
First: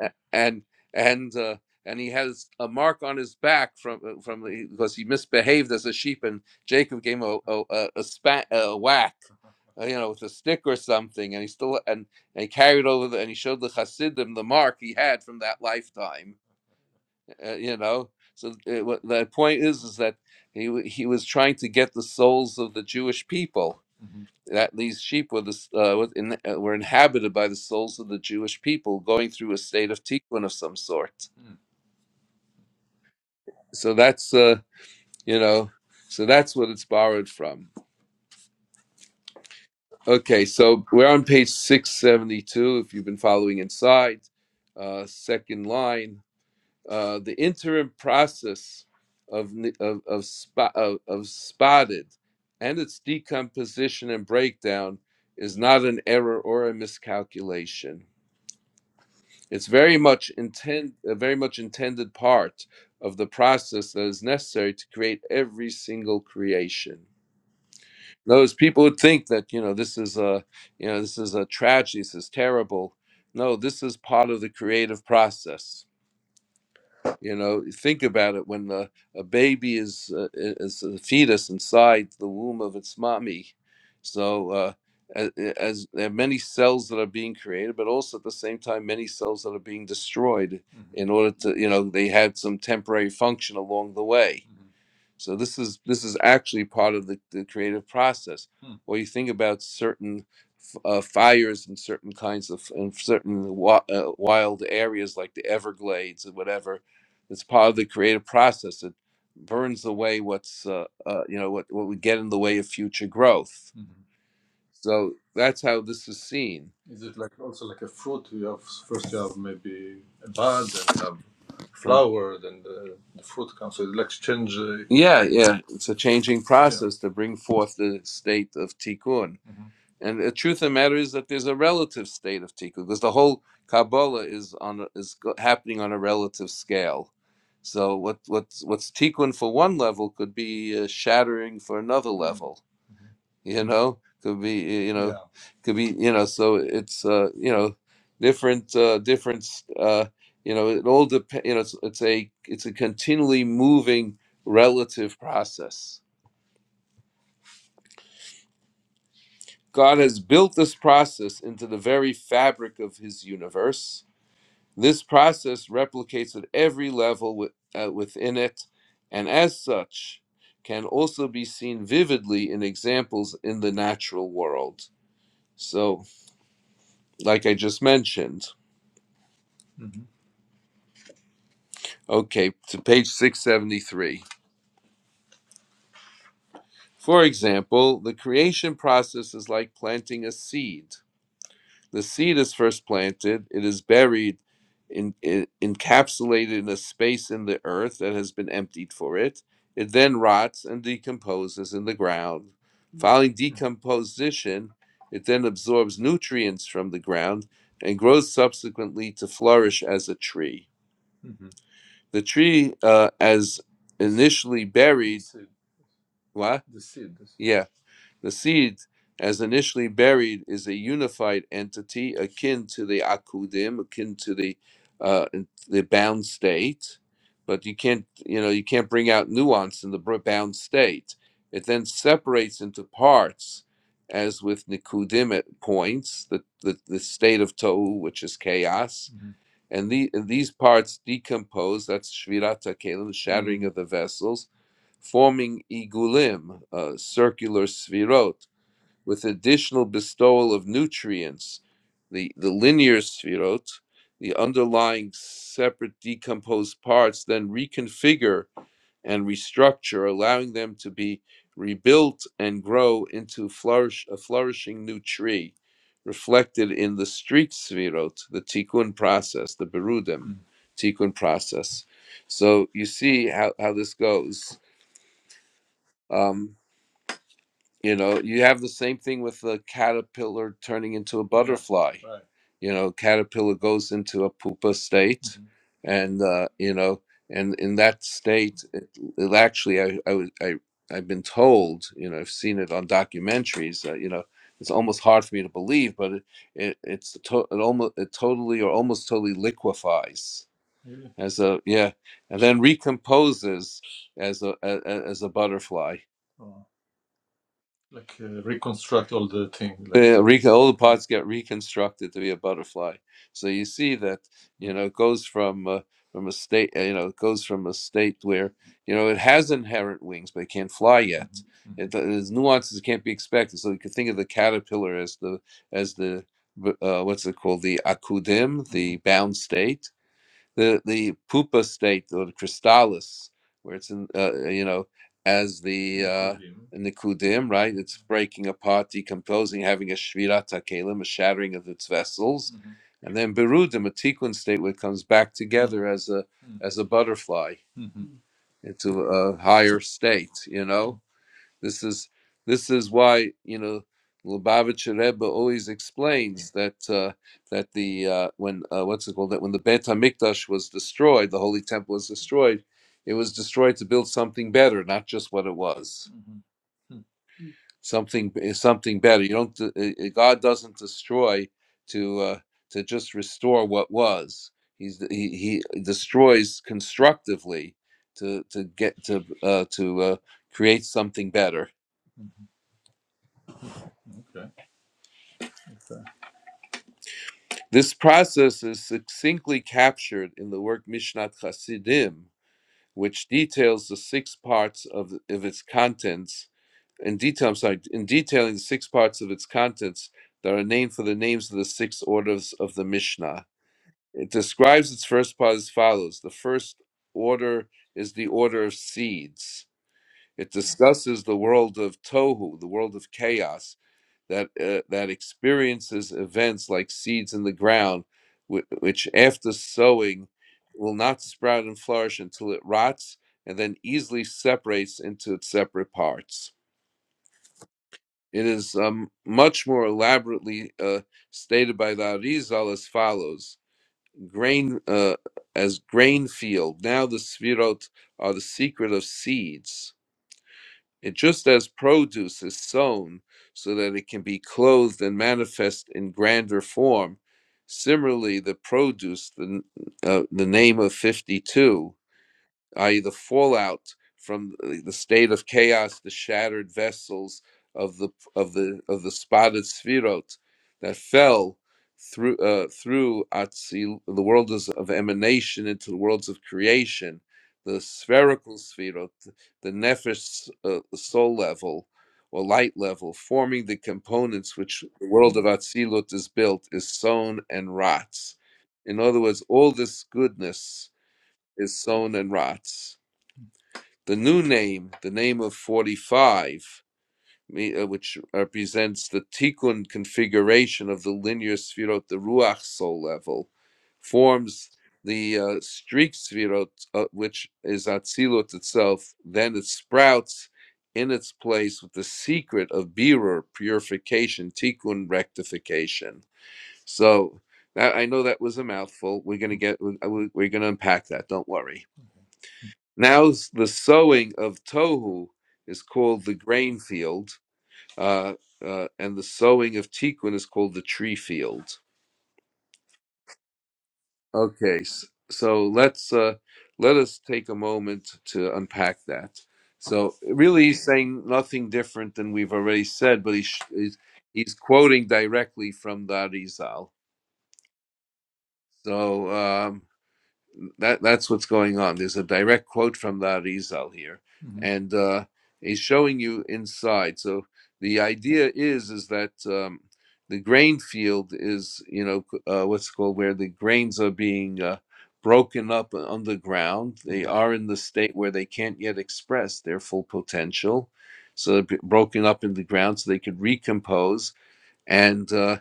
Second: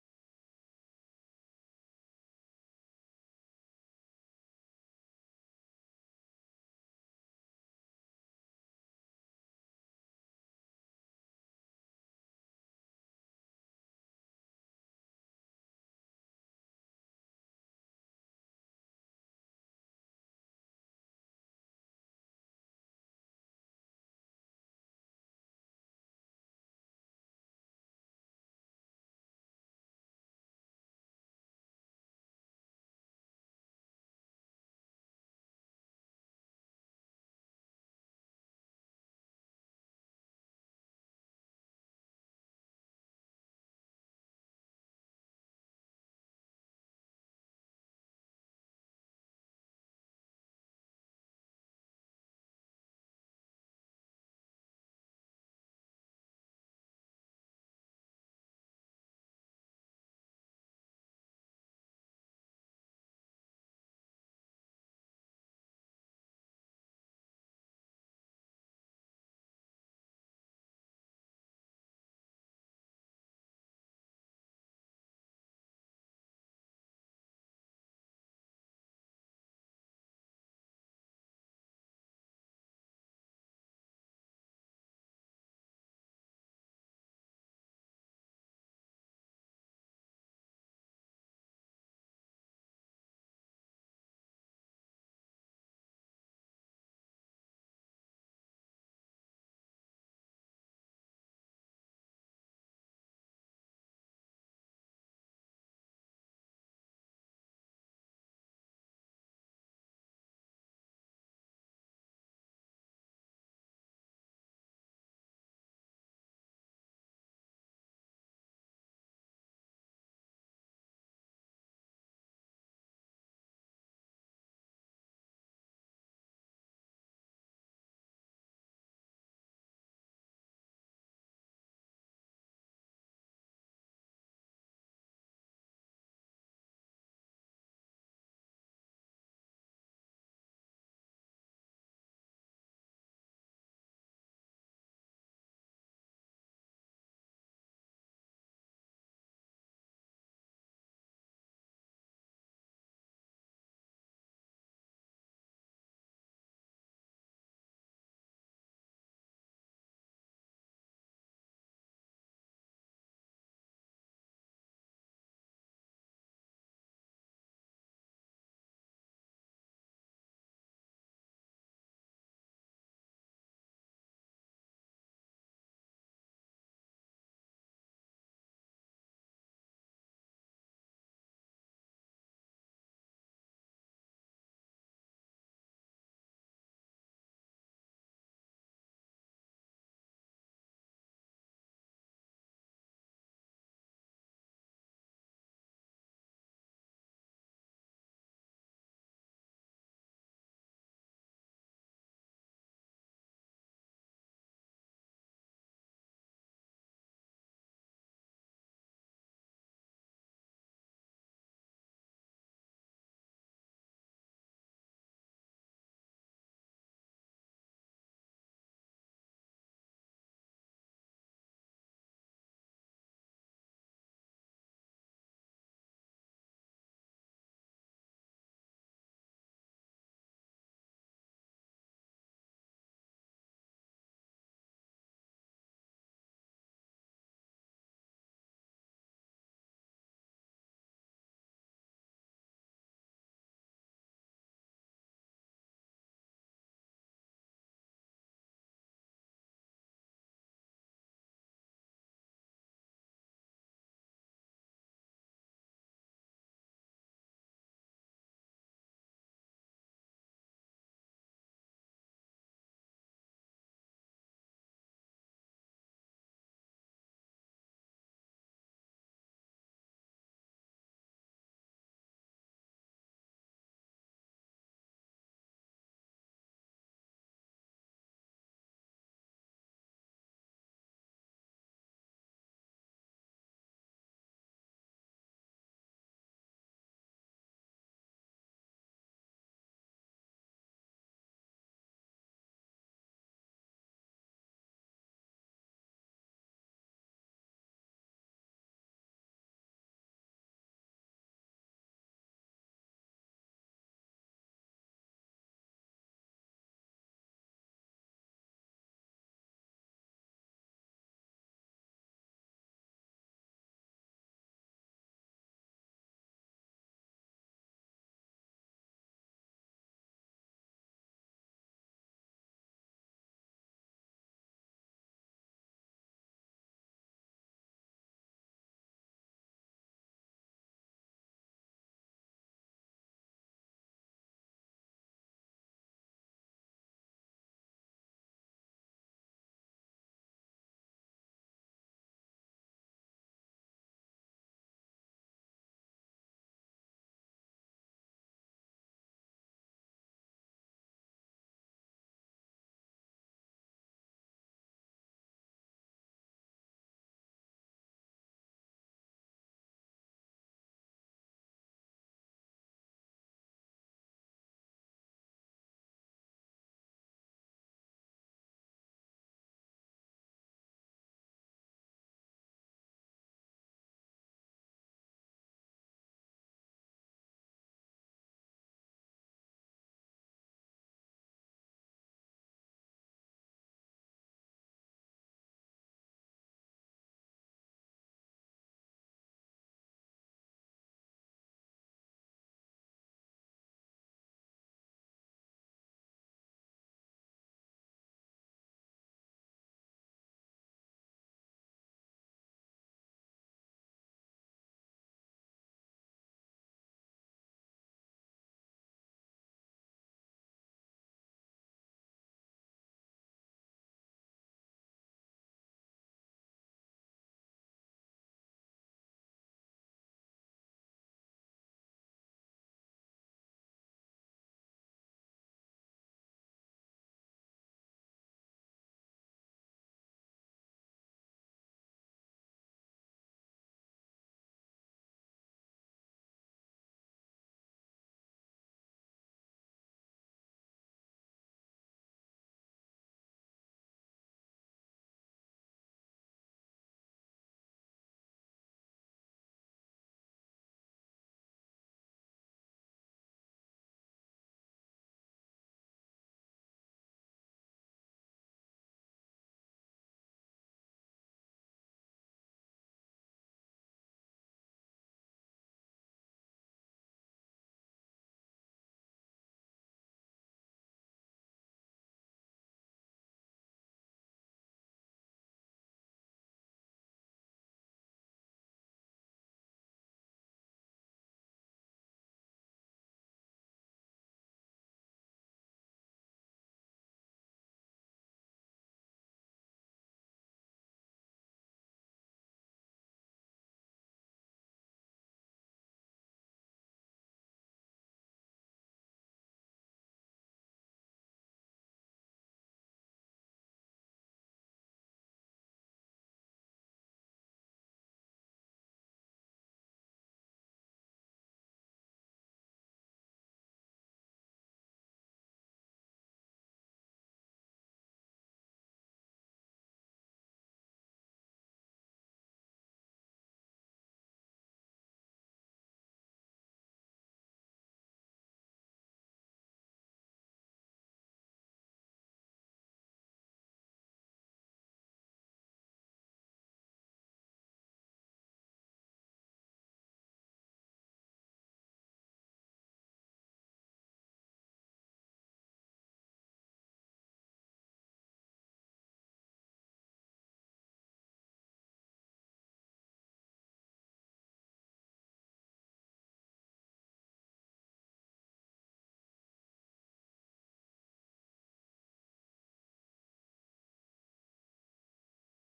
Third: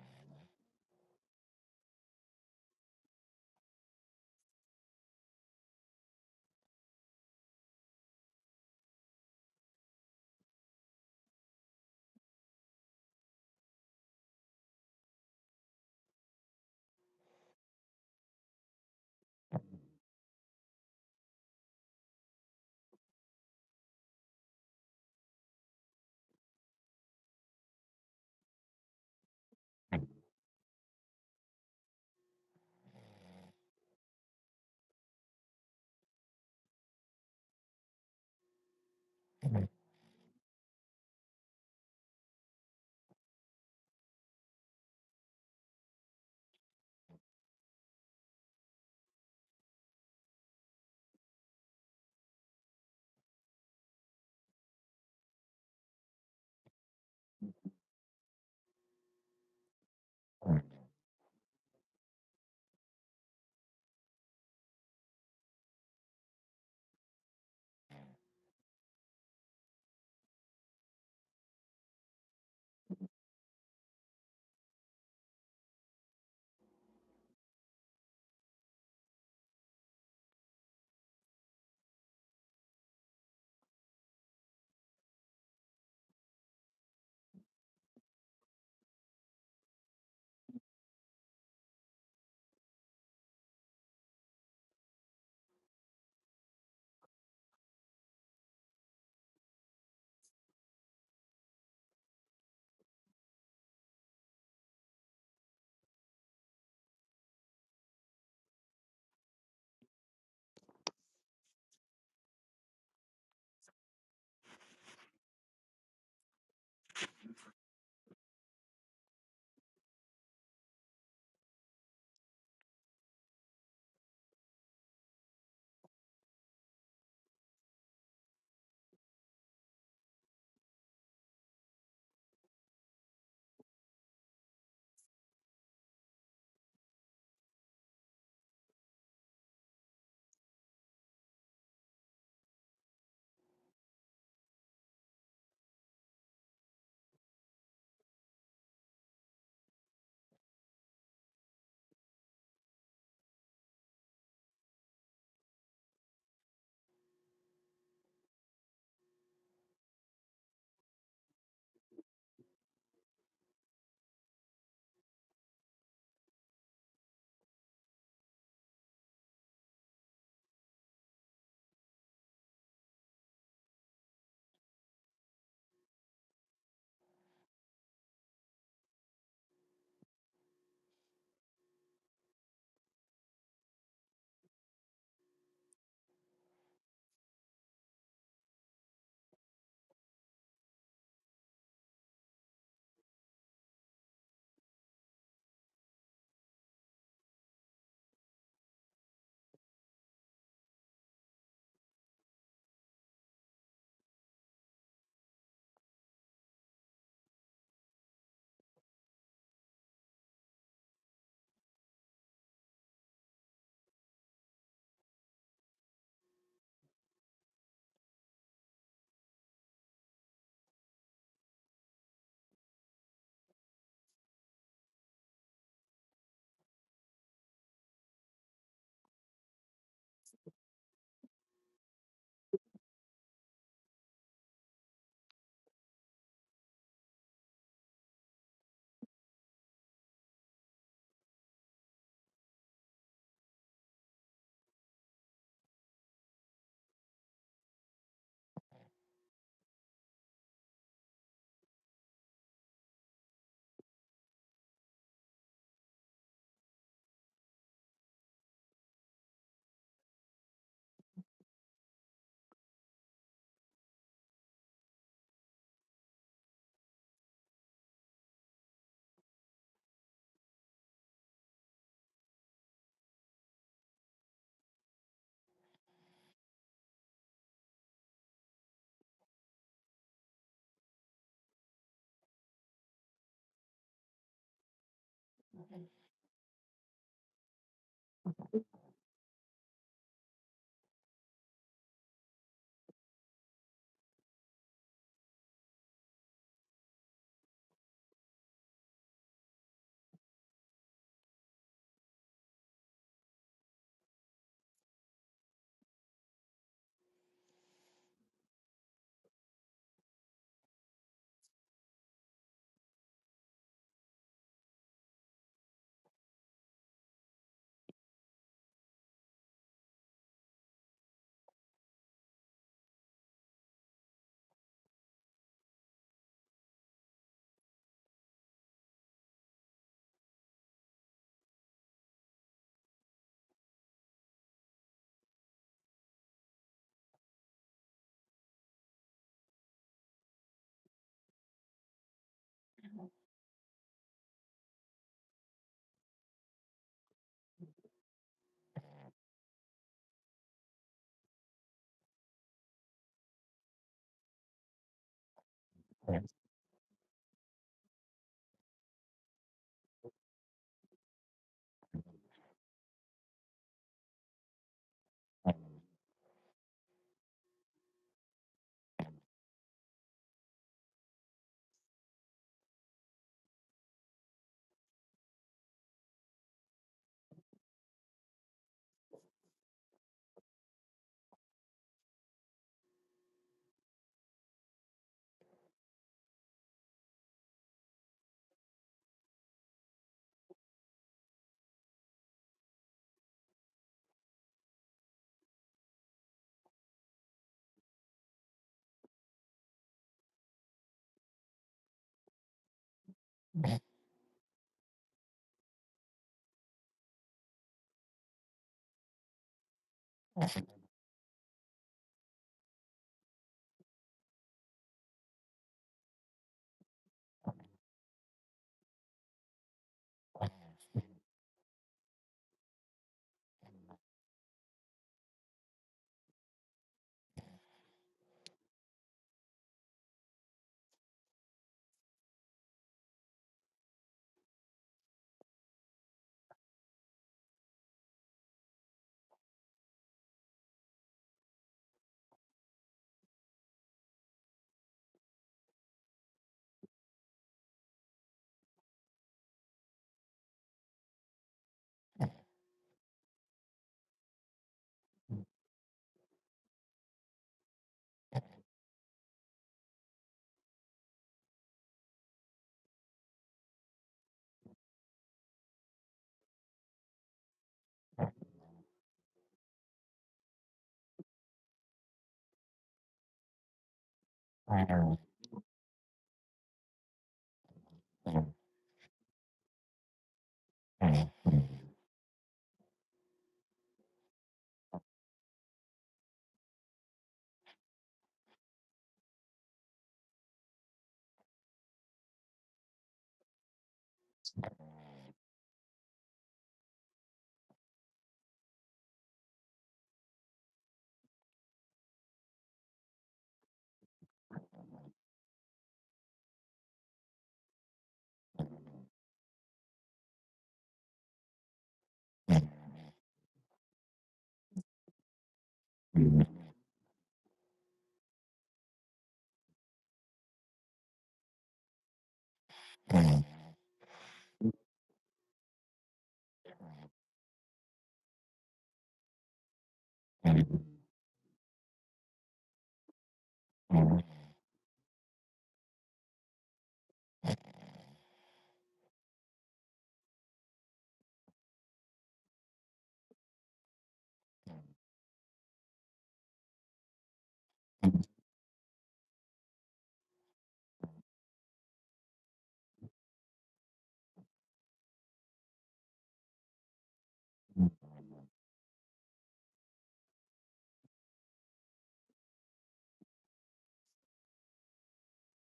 S1: a- and and uh, and he has a mark on his back from uh, from the, because he misbehaved as a sheep, and Jacob gave him a a, a, a, spat, a whack, uh, you know, with a stick or something, and he still and, and he carried over the, and he showed the Hasidim the mark he had from that lifetime, uh, you know. So uh, what the point is is that he wa- he was trying to get the souls of the Jewish people. That these sheep were the, s- uh, was in, uh, were inhabited by the souls of the Jewish people, going through a state of tikkun of some sort so that's uh you know so that's what it's borrowed from okay so we're on page 672 if you've been following inside uh second line uh the interim process of ni- of of, spot, of, of spotted and its decomposition and breakdown is not an error or a miscalculation it's very much intend a very much intended part of the process that is necessary to create every single creation those people who think that you know this is a you know this is a tragedy this is terrible no this is part of the creative process you know think about it when the, a baby is uh, is a fetus inside the womb of its mommy so uh as, as there are many cells that are being created but also at the same time many cells that are being destroyed Mhm. in order to you know they had some temporary function along the way so this is this is actually part of the, the creative process or you think about certain uh, fires in certain kinds of in certain wa- uh, wild areas like the Everglades or whatever. It's part of the creative process. It burns away what's uh, uh, you know what what would get in the way of future growth. So that's how this is seen from. Yeah, yeah, it's a changing yeah. process to bring forth the state of tikkun. And the truth of the matter is that there's a relative state of tikkun because the whole Kabbalah is on a- is happening on a relative scale. So what what's what's tikkun for one level could be uh, shattering for another Mm. level. You know, could be uh, you know, Yeah. could be you know. So it's uh, you know, different uh, different. Uh, you know, it all depends. You know, it's, it's a it's a continually moving relative process God has built this process into the very fabric of his universe. This process replicates at every level wi- uh, within it, and as such, can also be seen vividly in examples in the natural world. So, like I just mentioned, okay, to page 673. For example, the creation process is like planting a seed. The seed is first planted, it is buried, in, in, encapsulated in a space in the earth that has been emptied for it. It then rots and decomposes in the ground. Following decomposition, it then absorbs nutrients from the ground and grows subsequently to flourish as a tree. The tree, uh, as initially buried, what? the seed? Yeah. The seed, as initially buried, is a unified entity akin to the akudim, akin to the uh, the bound state. But you can't, you know, you can't bring out nuance in the br- bound state. It then separates into parts, as with nikudim at points, the, the, the state of tohu, which is chaos, and, the, and these parts decompose. That's shvirata kelim, shattering of the vessels, forming igulim, uh, circular sfirot, with additional bestowal of nutrients, the, the linear sfirot, the underlying separate decomposed parts then reconfigure and restructure, allowing them to be rebuilt and grow into flourish, a flourishing new tree, reflected in the street sfirot, the tikkun process, the berudim, Mm. tikkun process. So you see how, how this goes. Um, You know, you have the same thing with the caterpillar turning into a butterfly. You know, caterpillar goes into a pupa state, and uh, you know, and in that state, it, it actually, I, I, was- I, I've been told, you know, I've seen it on documentaries. Uh, you know, it's almost hard for me to believe, but it, it it's to, it almost it totally or almost totally liquefies as a yeah, and then recomposes as a, a a- as a butterfly uh, re- all the parts get reconstructed to be a butterfly. So you see that you know it goes from uh, from a state uh, you know it goes from a state where you know it has inherent wings but it can't fly yet. Mhm, It, there's nuances that can't be expected. So you can think of the caterpillar as the as the uh, what's it called the akudim, mhm, the bound state, the the pupa state or the crystalis, where it's in uh, you know as the uh, nikudim, right? It's breaking apart, decomposing, having a shvirat hakelim, a shattering of its vessels, mm-hmm. and then berudim, a tikkun state where it comes back together as a mm. as a butterfly into a higher state, you know this is this is why you know Lubavitcher Rebbe always explains that uh, that the uh, when uh, what's it called that when the Beit Hamikdash was destroyed, the Holy Temple was destroyed. It was destroyed to build something better, not just what it was. Mm-hmm. Something is something better. You don't. uh, uh, God doesn't destroy to uh, to just restore what was. He's he, he destroys constructively to to get to uh, to uh, create something better This process is succinctly captured in the work Mishnat Chasidim, which details the six parts of, of its contents. In detail, I'm sorry, in detailing the six parts of its contents that are named for the names of the six orders of the Mishnah. It describes its first part as follows: the first order is the order of seeds. It discusses the world of tohu, the world of chaos, that uh, that experiences events like seeds in the ground, whi- which after sowing will not sprout and flourish until it rots and then easily separates into its separate parts. It is um, much more elaborately uh, stated by the Arizal as follows: Grain uh, as grain field. Now the sfirot are the secret of seeds and just as produce is sown so that it can be clothed and manifest in grander form, similarly, the produce, the, uh, the name of 52, i.e., the fallout from the state of chaos, the shattered vessels of the of the of the spotted sphirot that fell through uh, through Atzil, the worlds of emanation into the worlds of creation, the spherical sphirot, the nefesh uh, soul level or light level, forming the components which the world of Atzilut is built, is sown and rots. In other words, all this goodness is sown and rots the new name, the name of 45, uh, which represents the tikkun configuration of the linear sphirot, the ruach soul level, forms the uh, streak sphirot, uh, which is atzilut itself. Then it sprouts in its place with the secret of birur, purification, tikkun, rectification. So that, I know that was a mouthful. We're gonna get we're gonna unpack that. Don't worry. Now the sowing of tohu is called the grain field, uh, uh, and the sowing of tikkun is called the tree field. Okay, s- so let's uh, let us take a moment to unpack that. So really, he's saying nothing different than we've already said, but he's he's, he's quoting directly from the Arizal. So. Um, that that's what's going on. There's a direct quote from the Arizal here, and uh, he's showing you inside. So the idea is is that um, the grain field is you know uh, what's called where the grains are being uh, broken up underground. They are in the state where they can't yet express their full potential, so broken up in the ground so they could recompose and. uh,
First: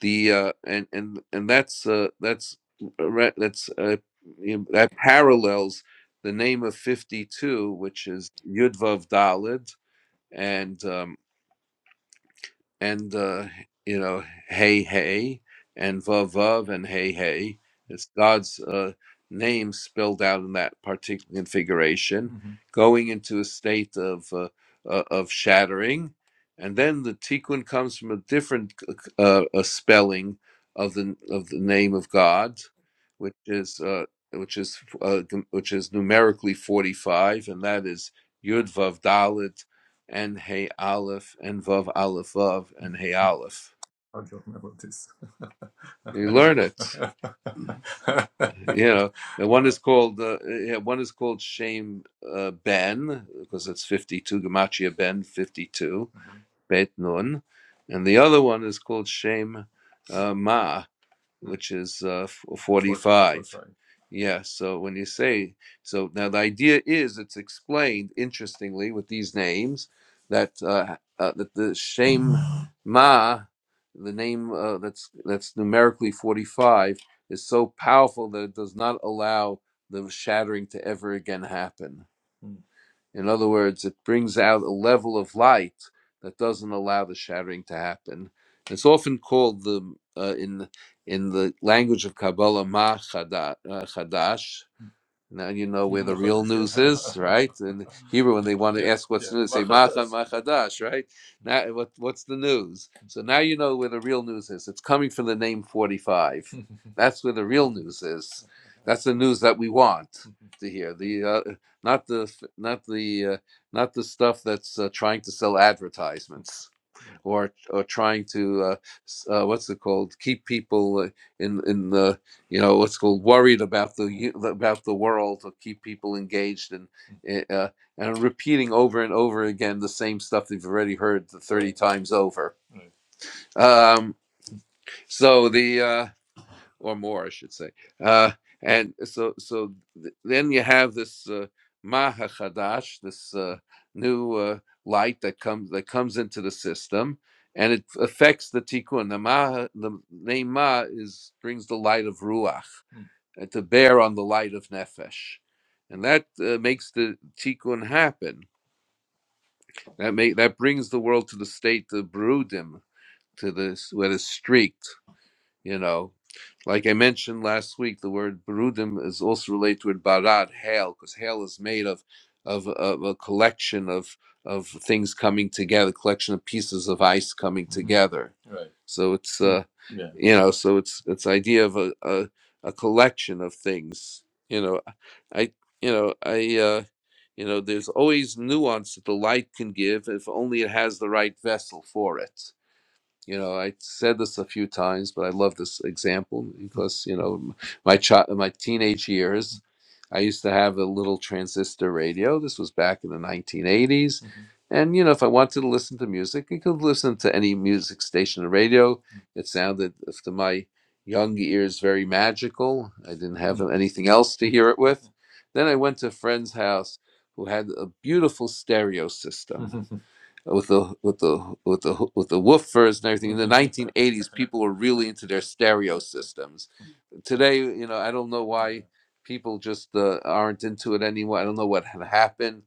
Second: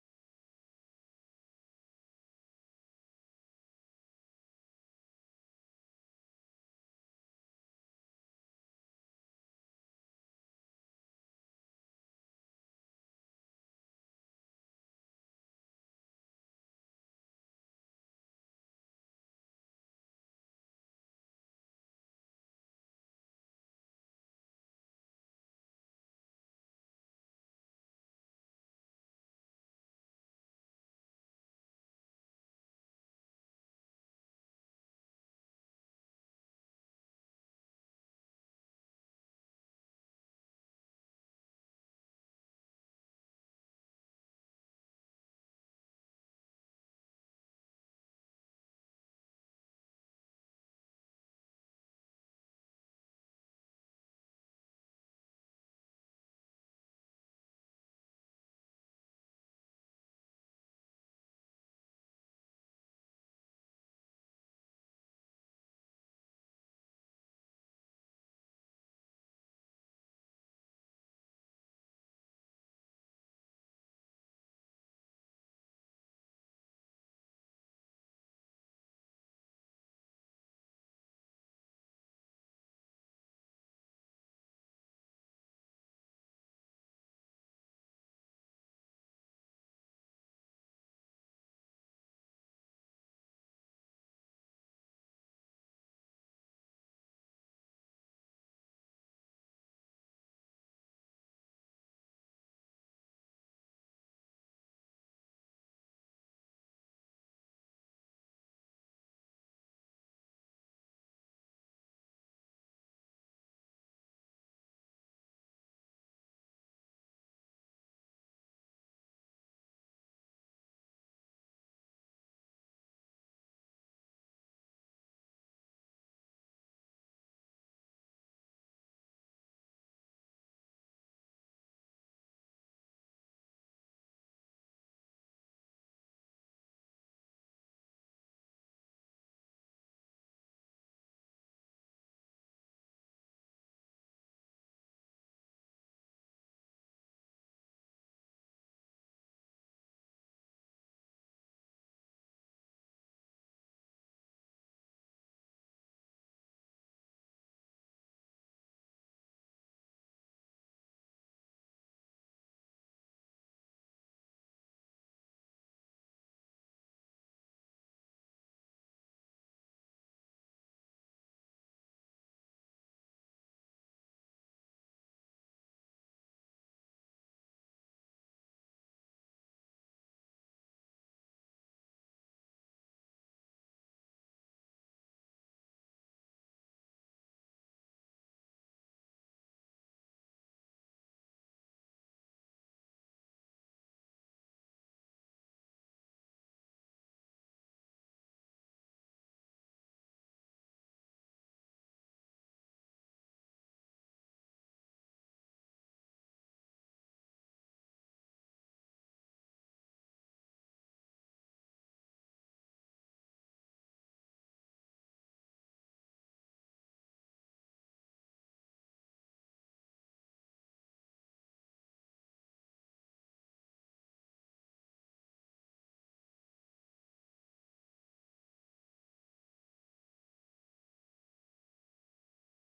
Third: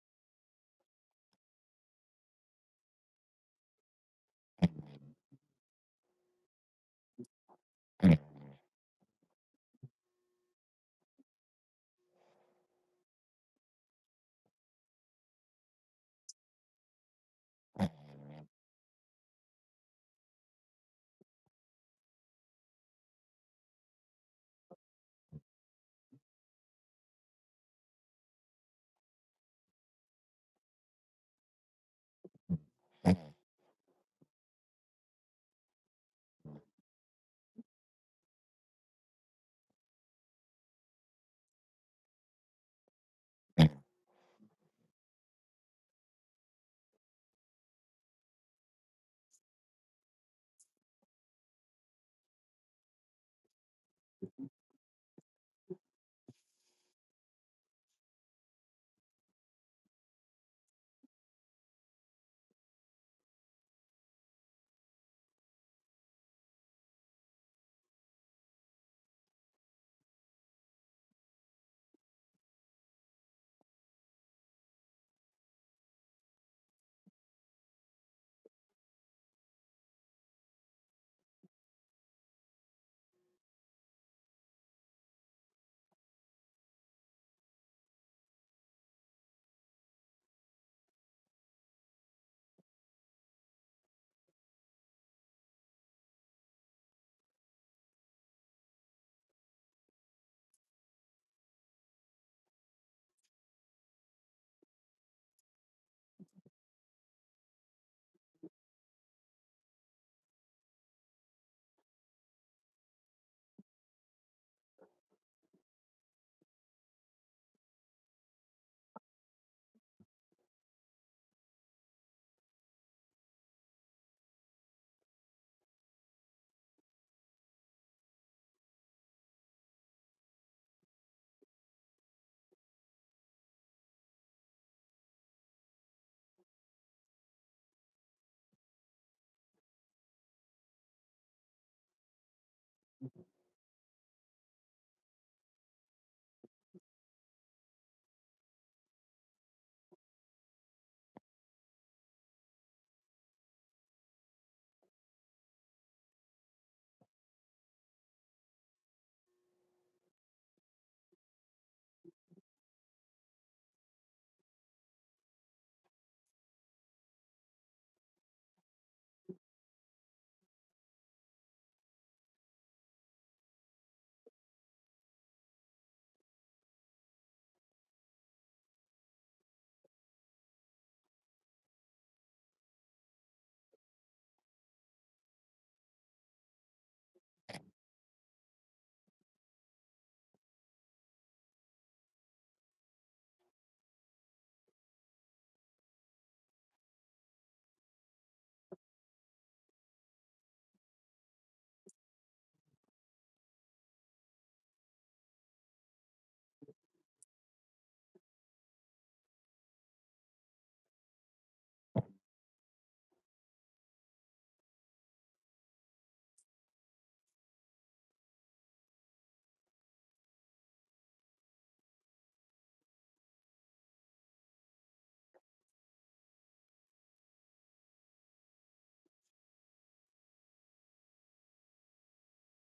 S1: the uh, and and and that's uh, that's uh, re- that's uh, you know, that parallels the name of 52 which is yudvav dalid and um, and uh, you know, hey hey, and vav vav and hey hey. It's God's uh, name spelled out in that particular configuration, going into a state of uh, uh, of shattering, and then the tikkun comes from a different uh, a spelling of the of the name of God, which is. Uh, which is uh, which is numerically 45 and that is yud vav dalet and Hey Aleph and Vav Aleph Vav and Hey Aleph. You learn it. [LAUGHS] You know, the one is called uh, yeah, one is called Shem uh, Ben because it's fifty-two Gemachia Ben fifty-two Beit Nun, and the other one is called Shem uh, Ma. which is uh, 45. Yeah, so when you say, so now the idea is it's explained interestingly with these names that uh, uh, that the Shem Ma, the name uh, that's that's numerically 45, is so powerful that it does not allow the shattering to ever again happen. In other words, it brings out a level of light that doesn't allow the shattering to happen. It's often called the uh, in in the language of Kabbalah Ma uh, Chadash. Now you know where the [LAUGHS] real news is, right? In Hebrew, when they want to ask what's yeah. new, they say Ma Chadash, right? Now, what, what's the news? So now you know where the real news is. It's coming from the name 45. [LAUGHS] That's where the real news is. That's the news that we want to hear the uh, not the not the uh, not the stuff that's uh, trying to sell advertisements or or trying to uh, uh, what's it called keep people uh, in in the you know what's called worried about the about the world or keep people engaged and eh, uh, and repeating over and over again the same stuff they've already heard the 30 times over um, so the uh, or more, I should say. Uh, and so, so th- then you have this uh, Maha Chadash, this uh, new uh, light that comes that comes into the system, and it affects the Tikkun. The Maha, the name Ma is brings the light of Ruach uh, to bear on the light of Nefesh. And that uh, makes the tikkun happen. That make that brings the world to the state of brudim, to this where it's streaked you know, like I mentioned last week, the word berudim is also related to the word barad, hail, because hail is made of of, of a collection of of things coming together, collection of pieces of ice coming together. So it's uh, you know, so it's it's idea of a, a a collection of things. You know, I you know I uh, you know there's always nuance that the light can give if only it has the right vessel for it you know i said this a few times but i love this example because you know my child my teenage years i used to have a little transistor radio this was back in the 1980s Mhm. and you know if i wanted to listen to music I could listen to any music station or radio Mm. it sounded if to my young ears very magical i didn't have Mm. anything else to hear it with then i went to a friend's house who had a beautiful stereo system [LAUGHS] with the with the with the with the woofers and everything in the 1980s people were really into their stereo systems today you know i don't know why people just uh, aren't into it anymore i don't know what had happened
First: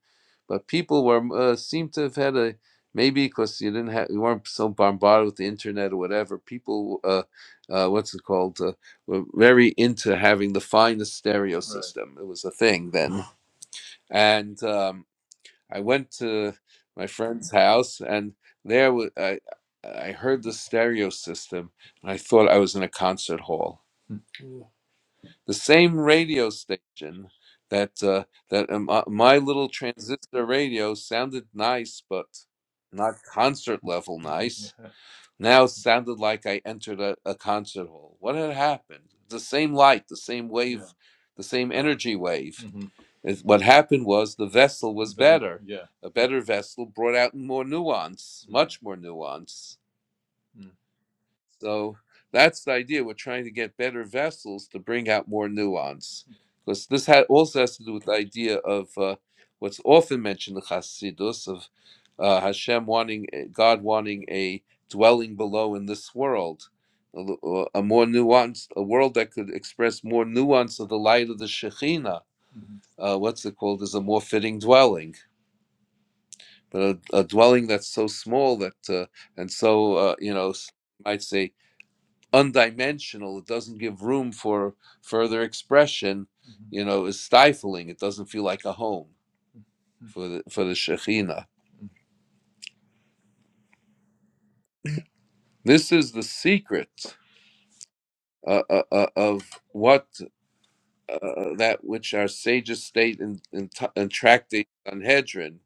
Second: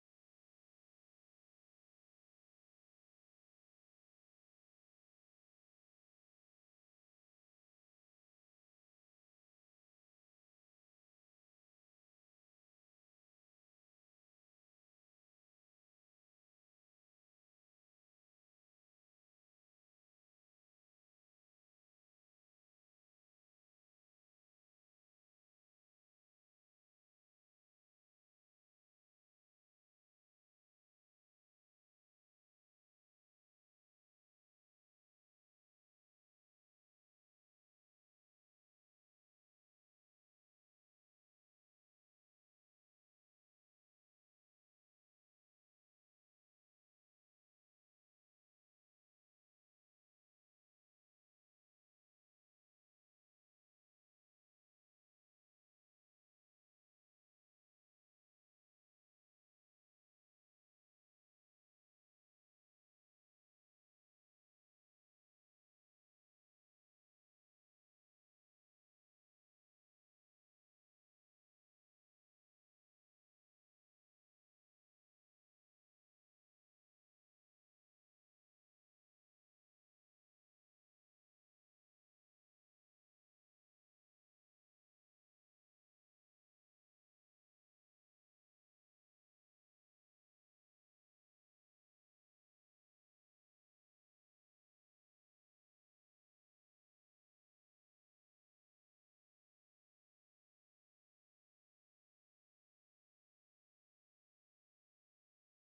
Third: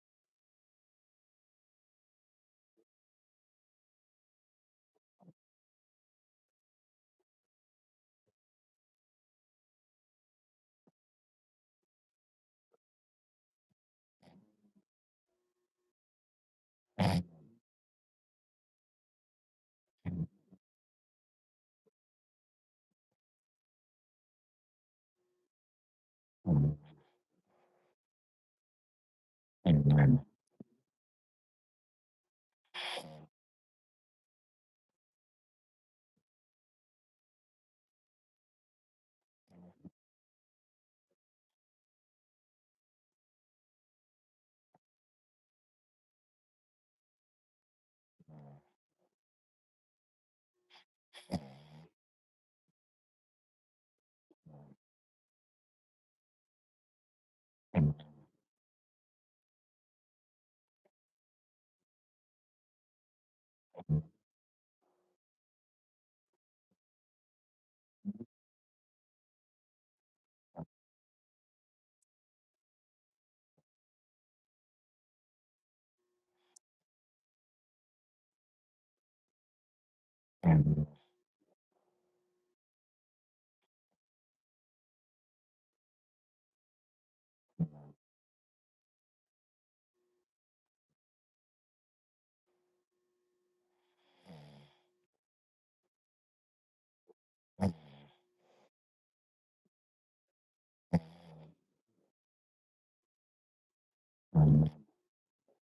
S1: but people were uh, seem to have had a maybe because you didn't have you weren't so bombarded with the internet or whatever people uh, uh, what's it called uh, were very into having the finest stereo Right. system it was a thing then [SIGHS] and um I went to my friend's house, and there wa- I I heard the stereo system, and I thought I was in a concert hall the same radio station that uh, that uh, my, my little transistor radio sounded nice, but not concert level nice. [LAUGHS] Now sounded like I entered a, a concert hall. What had happened? The same light, the same wave, Yeah. the same energy wave. Is- What happened was the vessel was better. A better vessel brought out more nuance, much more nuance so that's the idea. We're trying to get better vessels to bring out more nuance, because this ha- also has to do with the idea of uh, what's often mentioned in Chassidus of uh, Hashem wanting eh, God wanting a dwelling below in this world, a, l- uh, a more nuanced a world that could express more nuance of the light of the Shekhinah. Uh, what's it called? Is a more fitting dwelling, but a, a dwelling that's so small that uh, and so uh, you know might say undimensional it doesn't give room for further expression Mm-hmm. you know is stifling it doesn't feel like a home mm-hmm. for the for the shekhinah this is the secret uh, uh, uh, of what uh, that which our sages state in, in, in tractate on sanhedrin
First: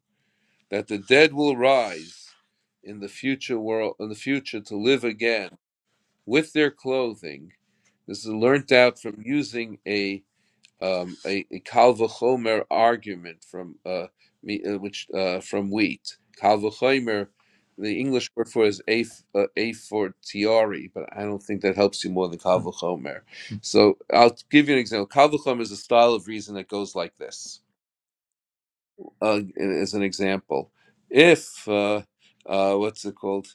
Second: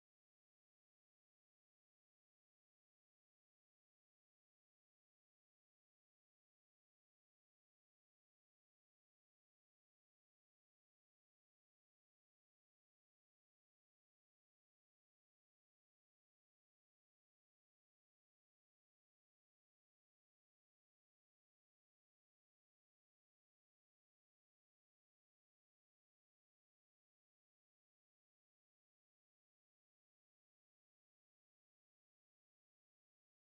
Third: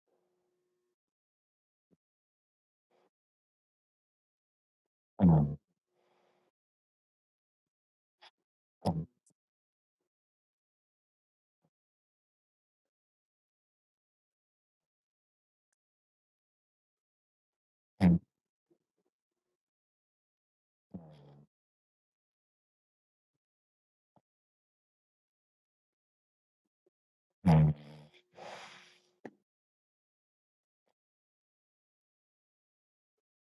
S1: that the dead will rise in the future world in the future to live again with their clothing this is learnt out from using a. um, a, a kal v'chomer argument from uh, me, uh, which uh, from wheat. Kal v'chomer, the English word for it is a uh, a fortiori, but I don't think that helps you more than kal v'chomer. So I'll give you an example. Kal v'chomer is a style of reason that goes like this. Uh, as an example, if uh, uh, what's it called?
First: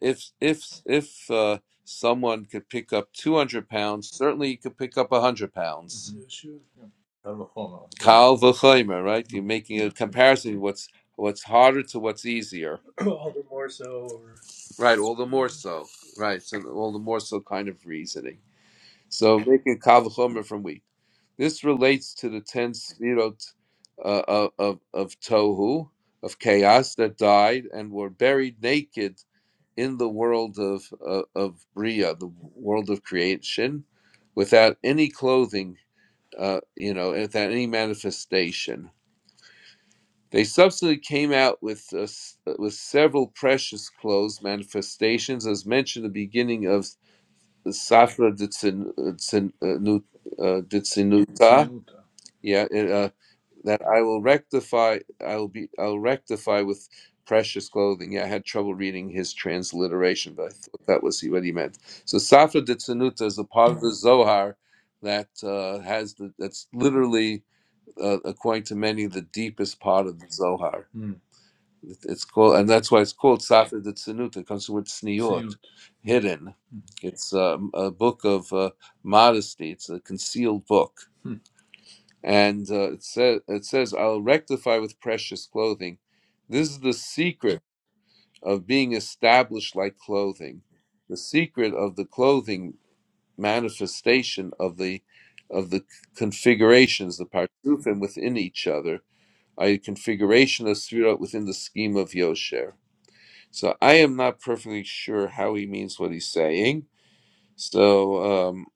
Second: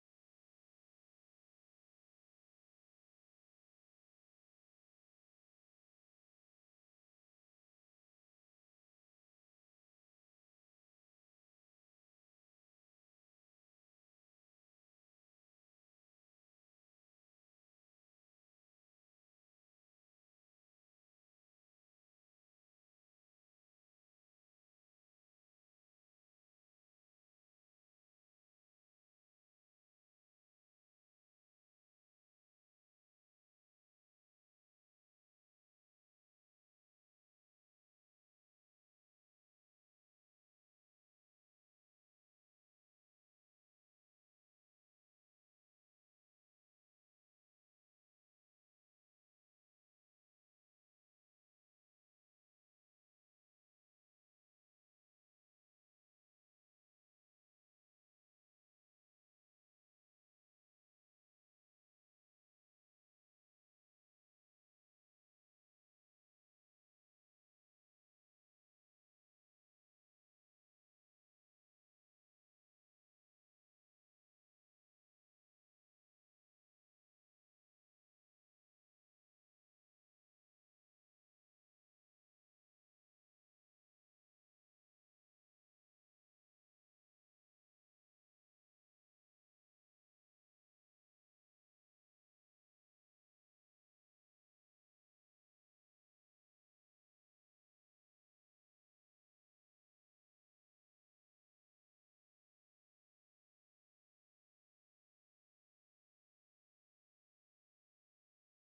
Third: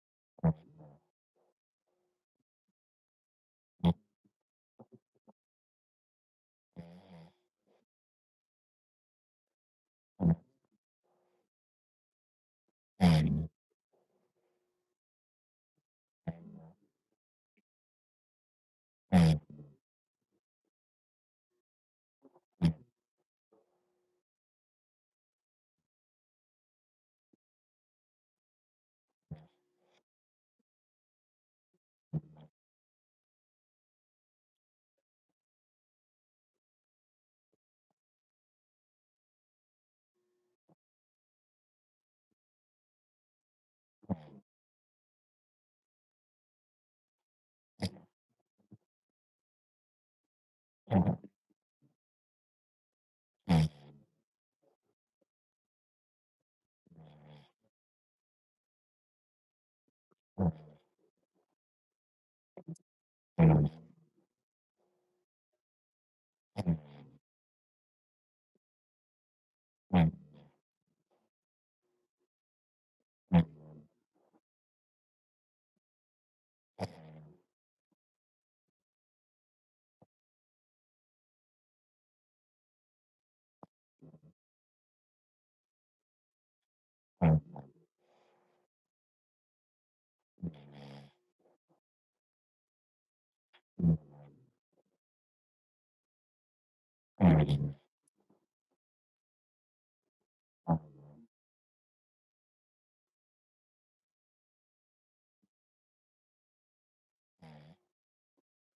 S1: If if if uh, someone could pick up two hundred pounds, certainly you could pick up one hundred pounds Kal v'chaymer, right? You're making a comparison. What's what's harder to what's easier, [CLEARS THROAT] All the more so. Or, right? All the more so, right? So all the more so kind of reasoning. So making kal v'chomer from wheat. This relates to the ten sfirot uh, of of of tohu of chaos that died and were buried naked in the world of uh, of bria, the world of creation, without any clothing uh, you know, without any manifestation. They subsequently came out with uh, s- with several precious clothes manifestations, as mentioned at the beginning of the Safra Ditsin- uh, Tsin- uh, Nu- uh, Ditsinuta. Yeah, it, uh, that I will rectify. I'll be. I'll rectify with precious clothing. Yeah, I had trouble reading his transliteration, but I thought that was what he meant. So Safra Ditsanuta is a part of the Zohar that uh, has the, that's literally uh, according to many, the deepest part of the Zohar. It- It's called, and that's why it's called Safed de Tsinut. It comes from the word hidden. It's um, a book of uh, modesty. It's a concealed book, and uh, it says, "It says I'll rectify with precious clothing." This is the secret of being established like clothing. The secret of the clothing manifestation of the of the configurations, the partufim within each other a configuration of Sfirot within the scheme of Yosher. So I am not perfectly sure how he means what he's saying. So um,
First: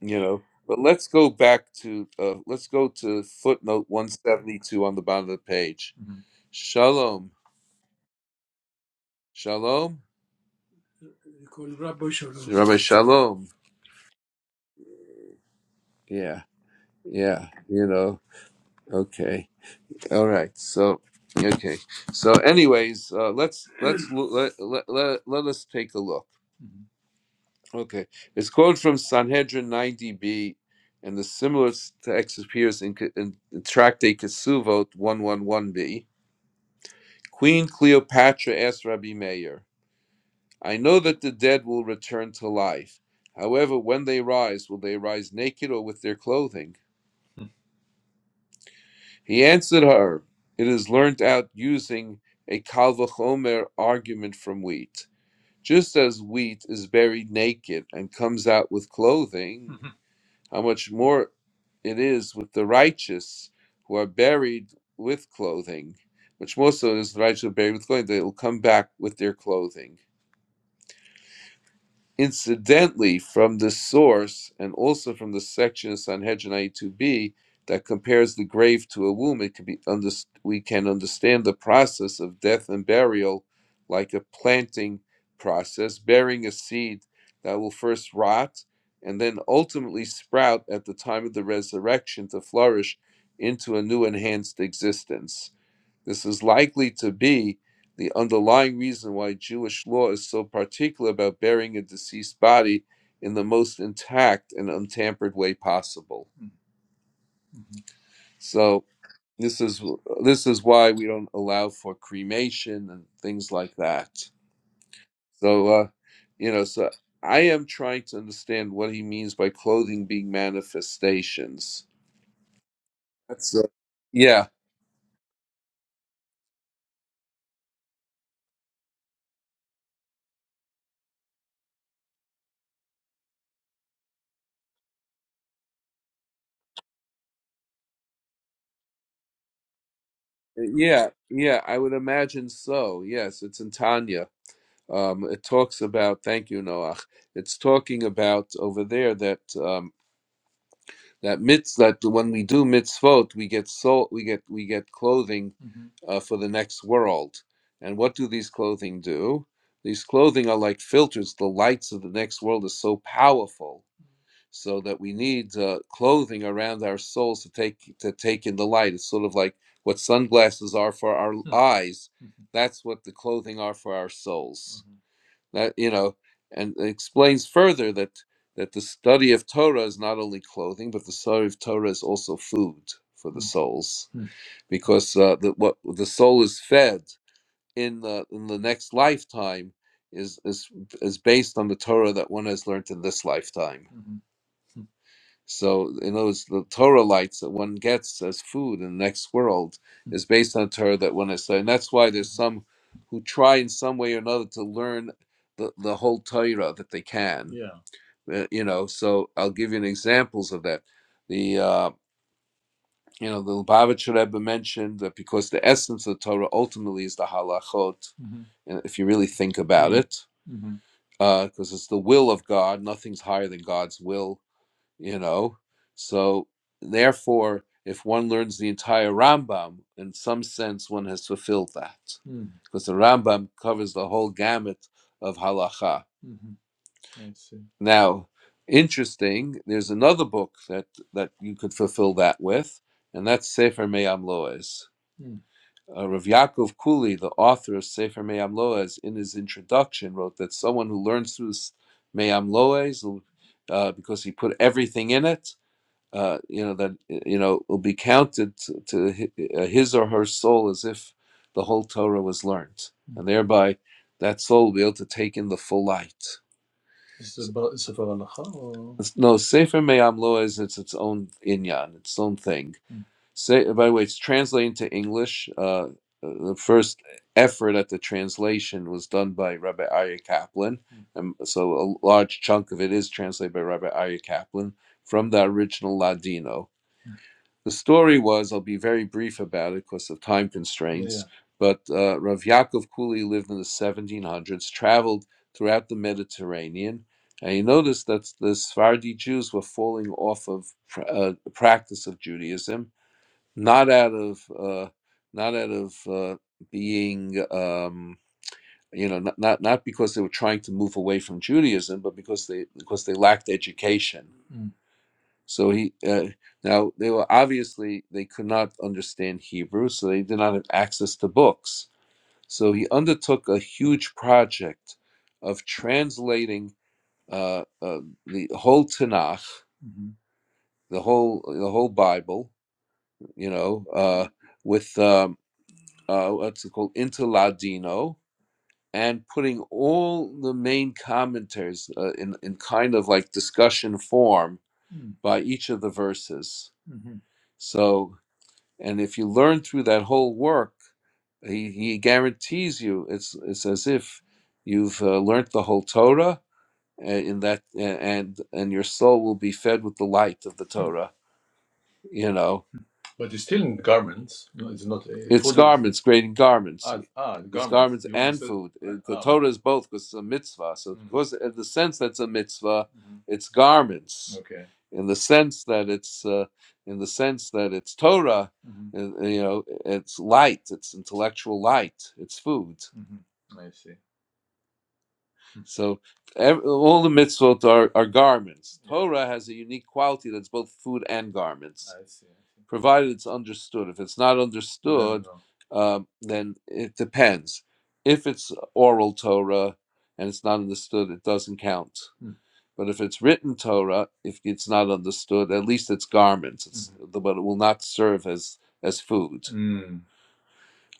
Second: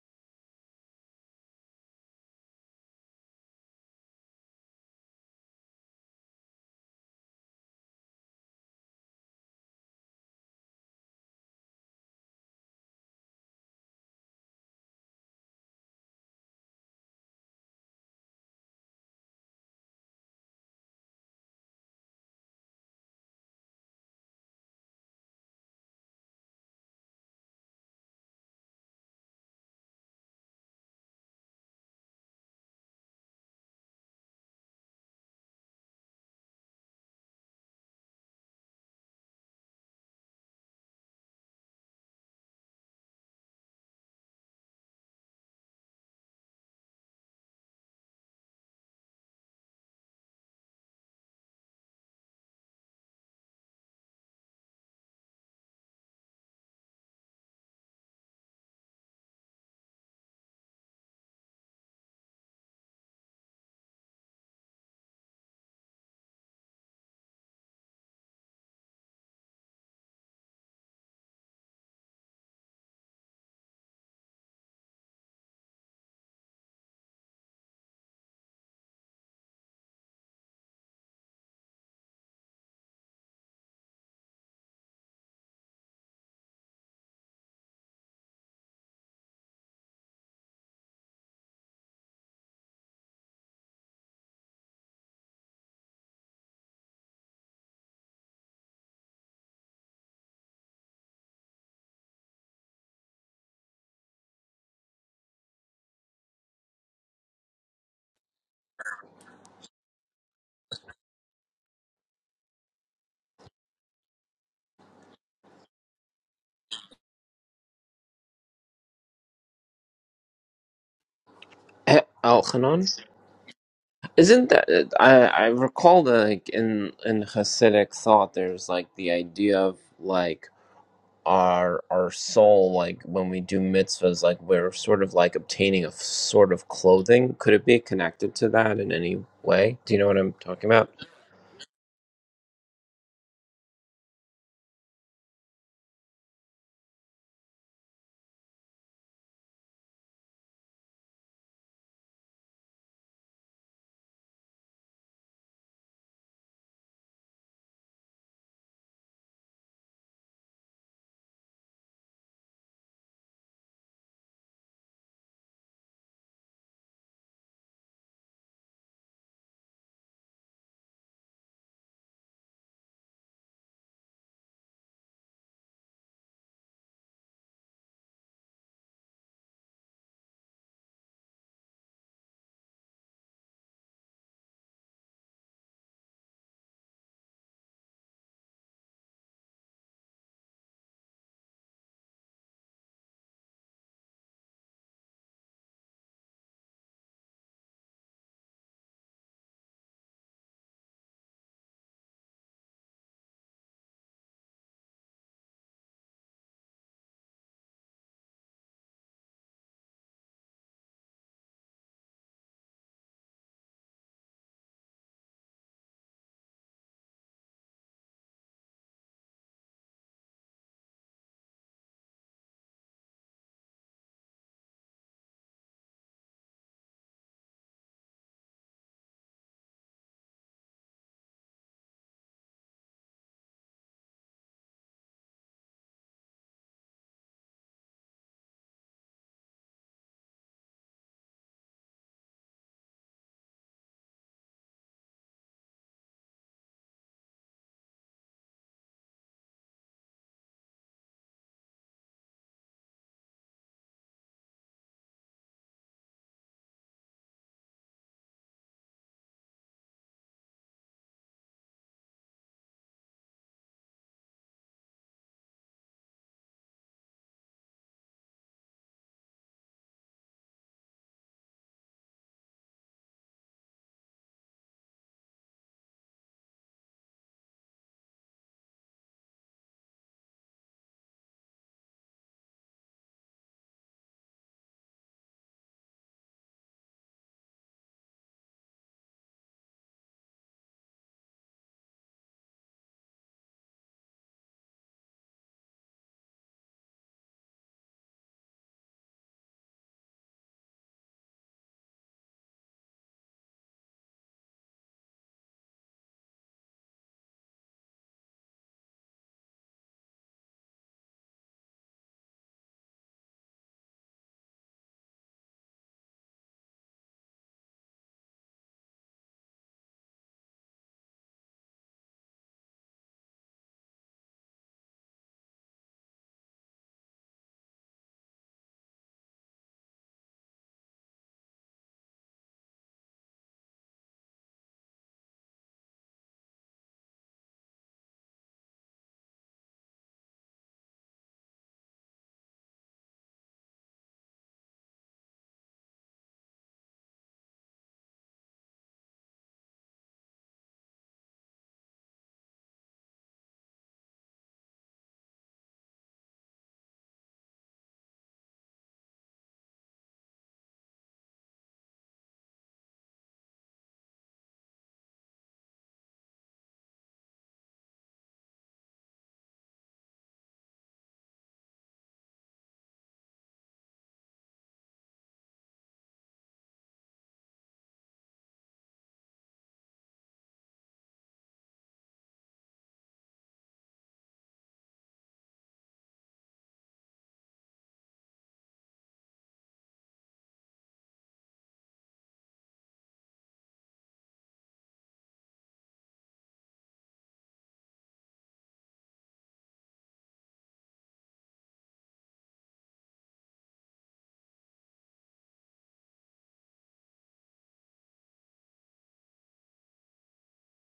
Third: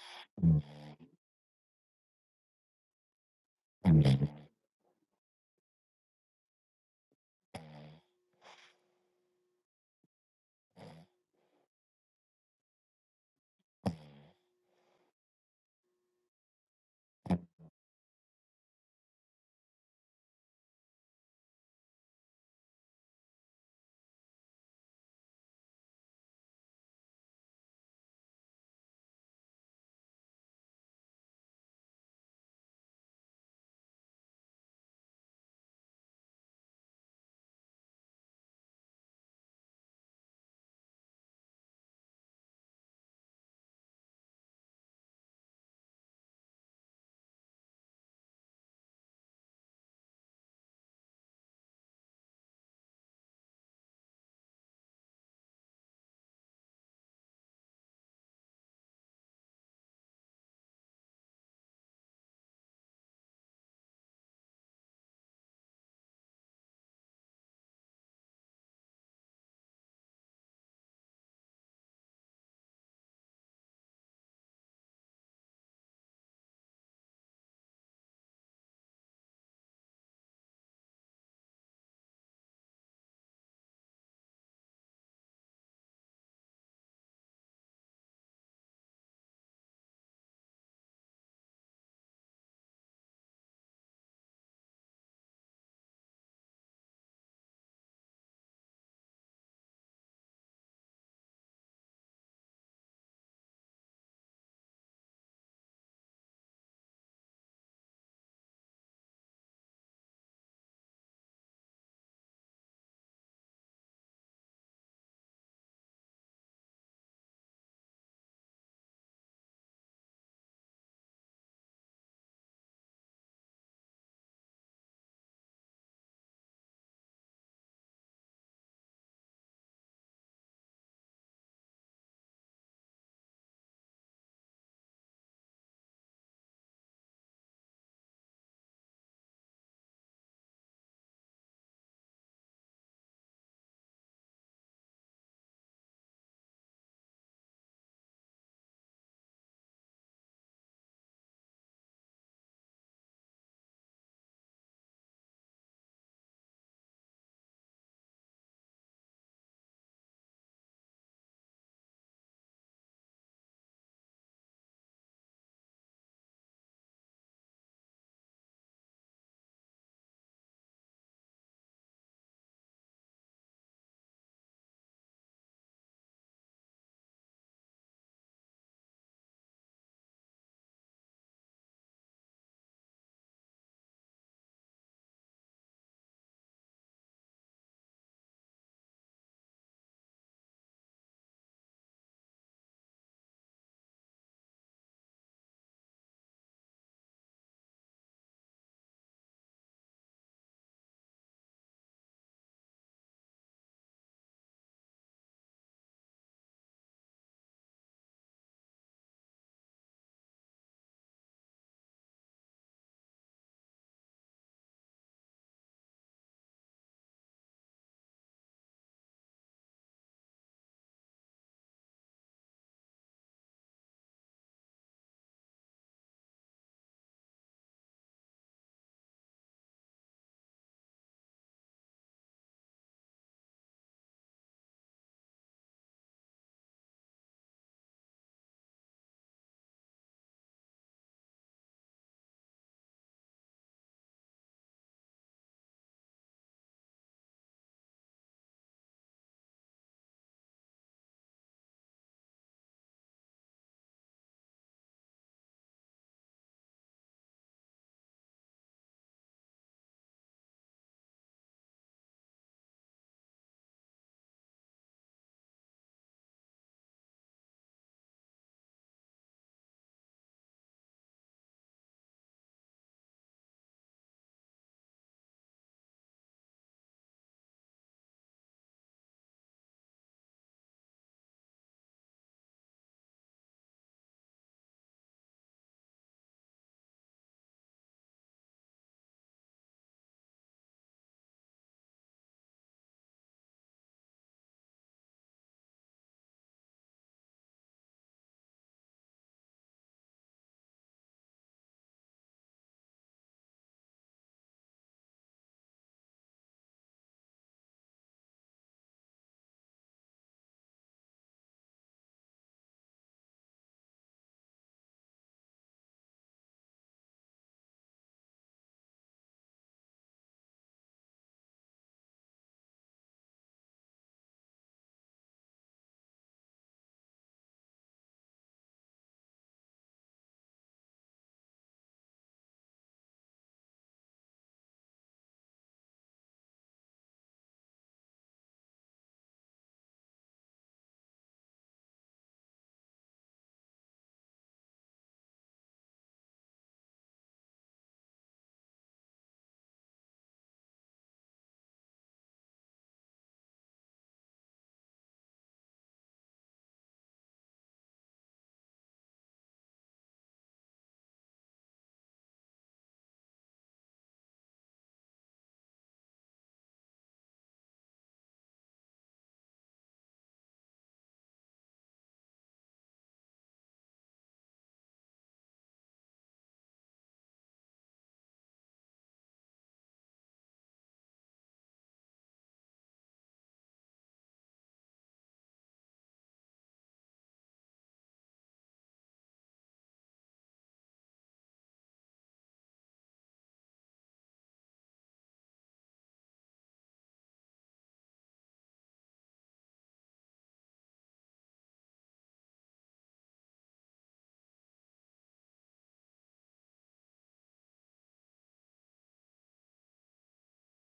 S1: you know, but let's go back to uh, let's go to footnote one seventy two on the bottom of the page. Shalom, shalom, You call it Rabbi Shalom. Rabbi Shalom. Yeah, yeah. You know. Okay. All right. So. Okay. So, anyways, uh, let's let's [CLEARS THROAT] let, let let let us take a look. Okay. It's quoted from Sanhedrin 90b, and the similar text appears in, in Tractate Kesuvot 111b. Queen Cleopatra asked Rabbi Meir, I know that the dead will return to life. However, when they rise, will they rise naked or with their clothing? He answered her, It is learnt out using a Kalvachomer argument from wheat. Just as wheat is buried naked and comes out with clothing, how much more it is with the righteous who are buried with clothing, much more so is the righteous who are buried with clothing, they will come back with their clothing incidentally from this source and also from the section of Sanhedrin IE2b that compares the grave to a womb, it can be under, we can understand the process of death and burial like a planting process, burying a seed that will first rot and then ultimately sprout at the time of the resurrection to flourish into a new enhanced existence. This is likely to be the underlying reason why Jewish law is so particular about burying a deceased body in the most intact and untampered way possible. So this is this is why we don't allow for cremation and things like that. So uh, you know, so I am trying to understand what he means by clothing being manifestations.
S3: Eh, Elchanan,
S1: That's uh, yeah,
S3: isn't that? I I recall that like in in Hasidic thought, there's like the idea of like our our soul, like when we do mitzvahs, like we're sort of like obtaining a f- sort of clothing. Could it be connected to that in any way? Do you know what I'm talking about?
S1: yeah, yeah. I would imagine so. Yes, it's in Tanya. um, it talks about thank you Noach. It's talking about over there that um, that mitz that when we do mitzvot, we get so we get we get clothing uh, for the next world. And what do these clothing do? These clothing are like filters. The lights of the next world is so powerful, so that we need uh, clothing around our souls to take to take in the light. It's sort of like what sunglasses are for our eyes. That's what the clothing are for our souls that you know and it explains further that that the study of torah is not only clothing but the study of torah is also food for the souls because uh, the, what the soul is fed in the in the next lifetime is is is based on the torah that one has learned in this lifetime so, in other words, the Torah lights that one gets as food in the next world is based on Torah that one has studied. And that's why there's some who try in some way or another to learn the, the whole Torah that they can. Uh, you know, so I'll give you an examples of that. The uh, you know the Lubavitcher Rebbe mentioned that because the essence of the Torah ultimately is the halachot, and if you really think about it, because uh, it's the will of God, nothing's higher than God's will you know so therefore if one learns the entire rambam in some sense one has fulfilled that because the rambam covers the whole gamut of halacha now interesting there's another book that that you could fulfill that with and that's sefer me'am loes uh, Rav Yaakov Kuli, the author of Sefer Me'am Loes, in his introduction wrote that someone who learns through s- Me'am Loes, uh, because he put everything in it, uh, you know that you know will be counted to, to hi- uh, his or her soul as if the whole Torah was learned, and thereby that soul will be able to take in the full light. It's- No, Sefer Me'am Lo is it's its own inyan, its own thing. Say, by the way, it's translating to English. Uh, uh, the first effort at the translation was done by Rabbi Arya Kaplan, and so a large chunk of it is translated by Rabbi Arya Kaplan from the original Ladino. The story was, I'll be very brief about it because of time Yeah, yeah. constraints, but uh, Rav Yaakov Kuli lived in the 1700s, traveled throughout the Mediterranean, and he noticed that the Sephardi Jews were falling off of pr- uh, the practice of Judaism, not out of uh, not out of uh, being um, you know not, not not because they were trying to move away from Judaism, but because they because they lacked education so he uh, now they were obviously they could not understand Hebrew, so they did not have access to books. So he undertook a huge project of translating uh, uh, the whole Tanakh, the whole the whole Bible, you know, uh, with um, uh, what's it called into Ladino, and putting all the main commentaries uh, in in kind of like discussion form by each of the verses. So And if you learn through that whole work, he, he guarantees you it's it's as if you've uh, learned the whole Torah uh, in that uh, and and your soul will be fed with the light of the Torah. You know, it's garments, creating garments. It's garments and food. It- the Torah is both because it's a mitzvah. So, because in the sense that's a mitzvah, it's garments. In the sense that it's uh, in the sense that it's Torah, uh, you know it's light it's intellectual light it's food so ev all the mitzvot are, are garments Yeah. torah has a unique quality that's both food and garments I see. provided it's understood if it's not No, understood no. no. um, then it depends if it's oral torah and it's not understood it doesn't count but if it's written torah if it's not understood at least it's garments it's, Mm-hmm. but it will not serve as as food Mm.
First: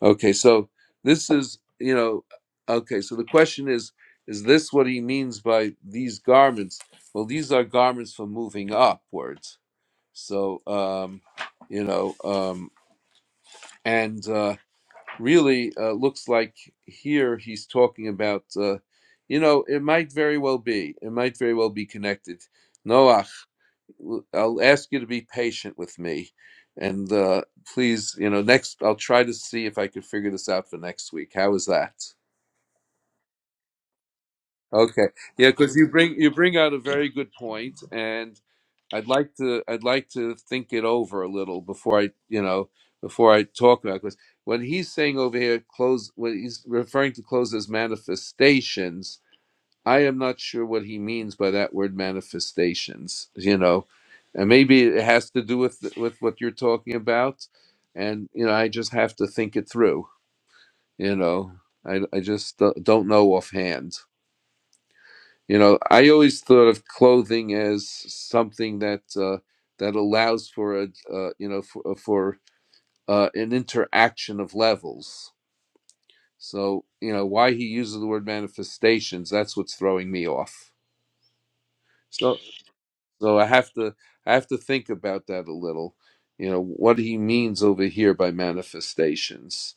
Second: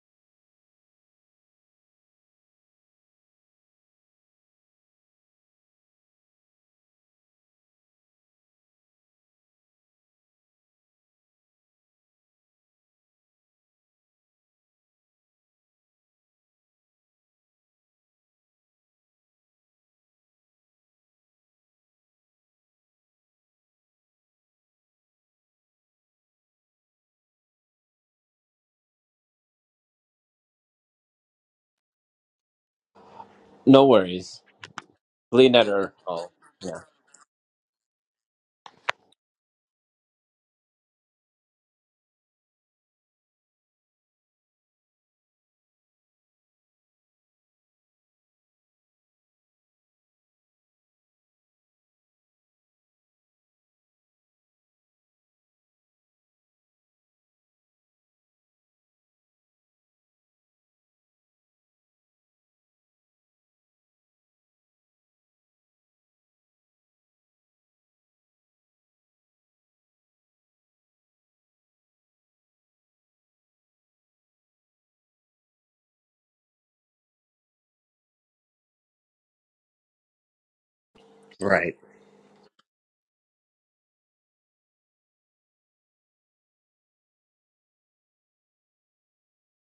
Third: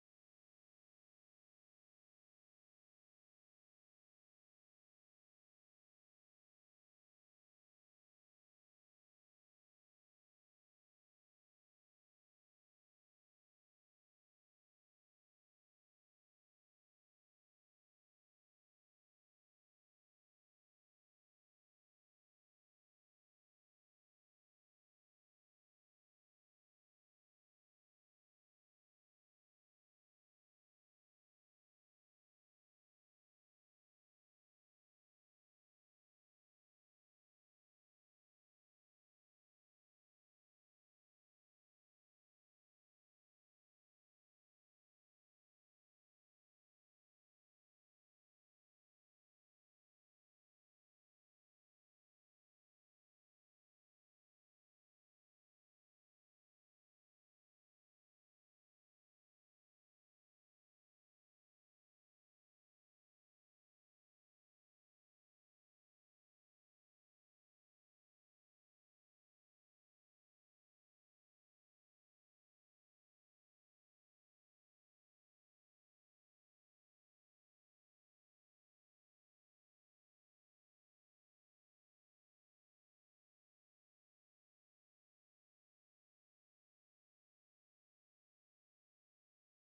S1: Okay, so this is, you know, okay, so the question is, is this what he means by these garments? Well, these are garments for moving upwards. So, um, you know, um, and uh, really uh, looks like here he's talking about, uh, you know, it might very well be, it might very well be connected. Noach i I'll ask you to be patient with me, and uh, please, you know, next I'll try to see if I can figure this out for next week. How is that?
S3: No worries.
S1: Okay,
S3: Blee
S1: yeah, because you
S3: Netter.
S1: bring you
S3: Oh,
S1: bring out a
S3: yeah.
S1: very good point, and I'd like to I'd like to think it over a little before I you know before I talk about because when he's saying over here close when he's referring to close as manifestations I am not sure what he means by that word manifestations, you know, and maybe it has to do with with what you're talking about, and you know, I just have to think it through, you know. I I just do- don't know offhand. You know, I always thought of clothing as something that uh, that allows for a uh, you know for, uh, for uh, an interaction of levels. So you know why he uses the word manifestations. That's what's throwing me off.
S3: Right.
S1: So. So I have to I have to think about that a little. You know, what he means over here by manifestations,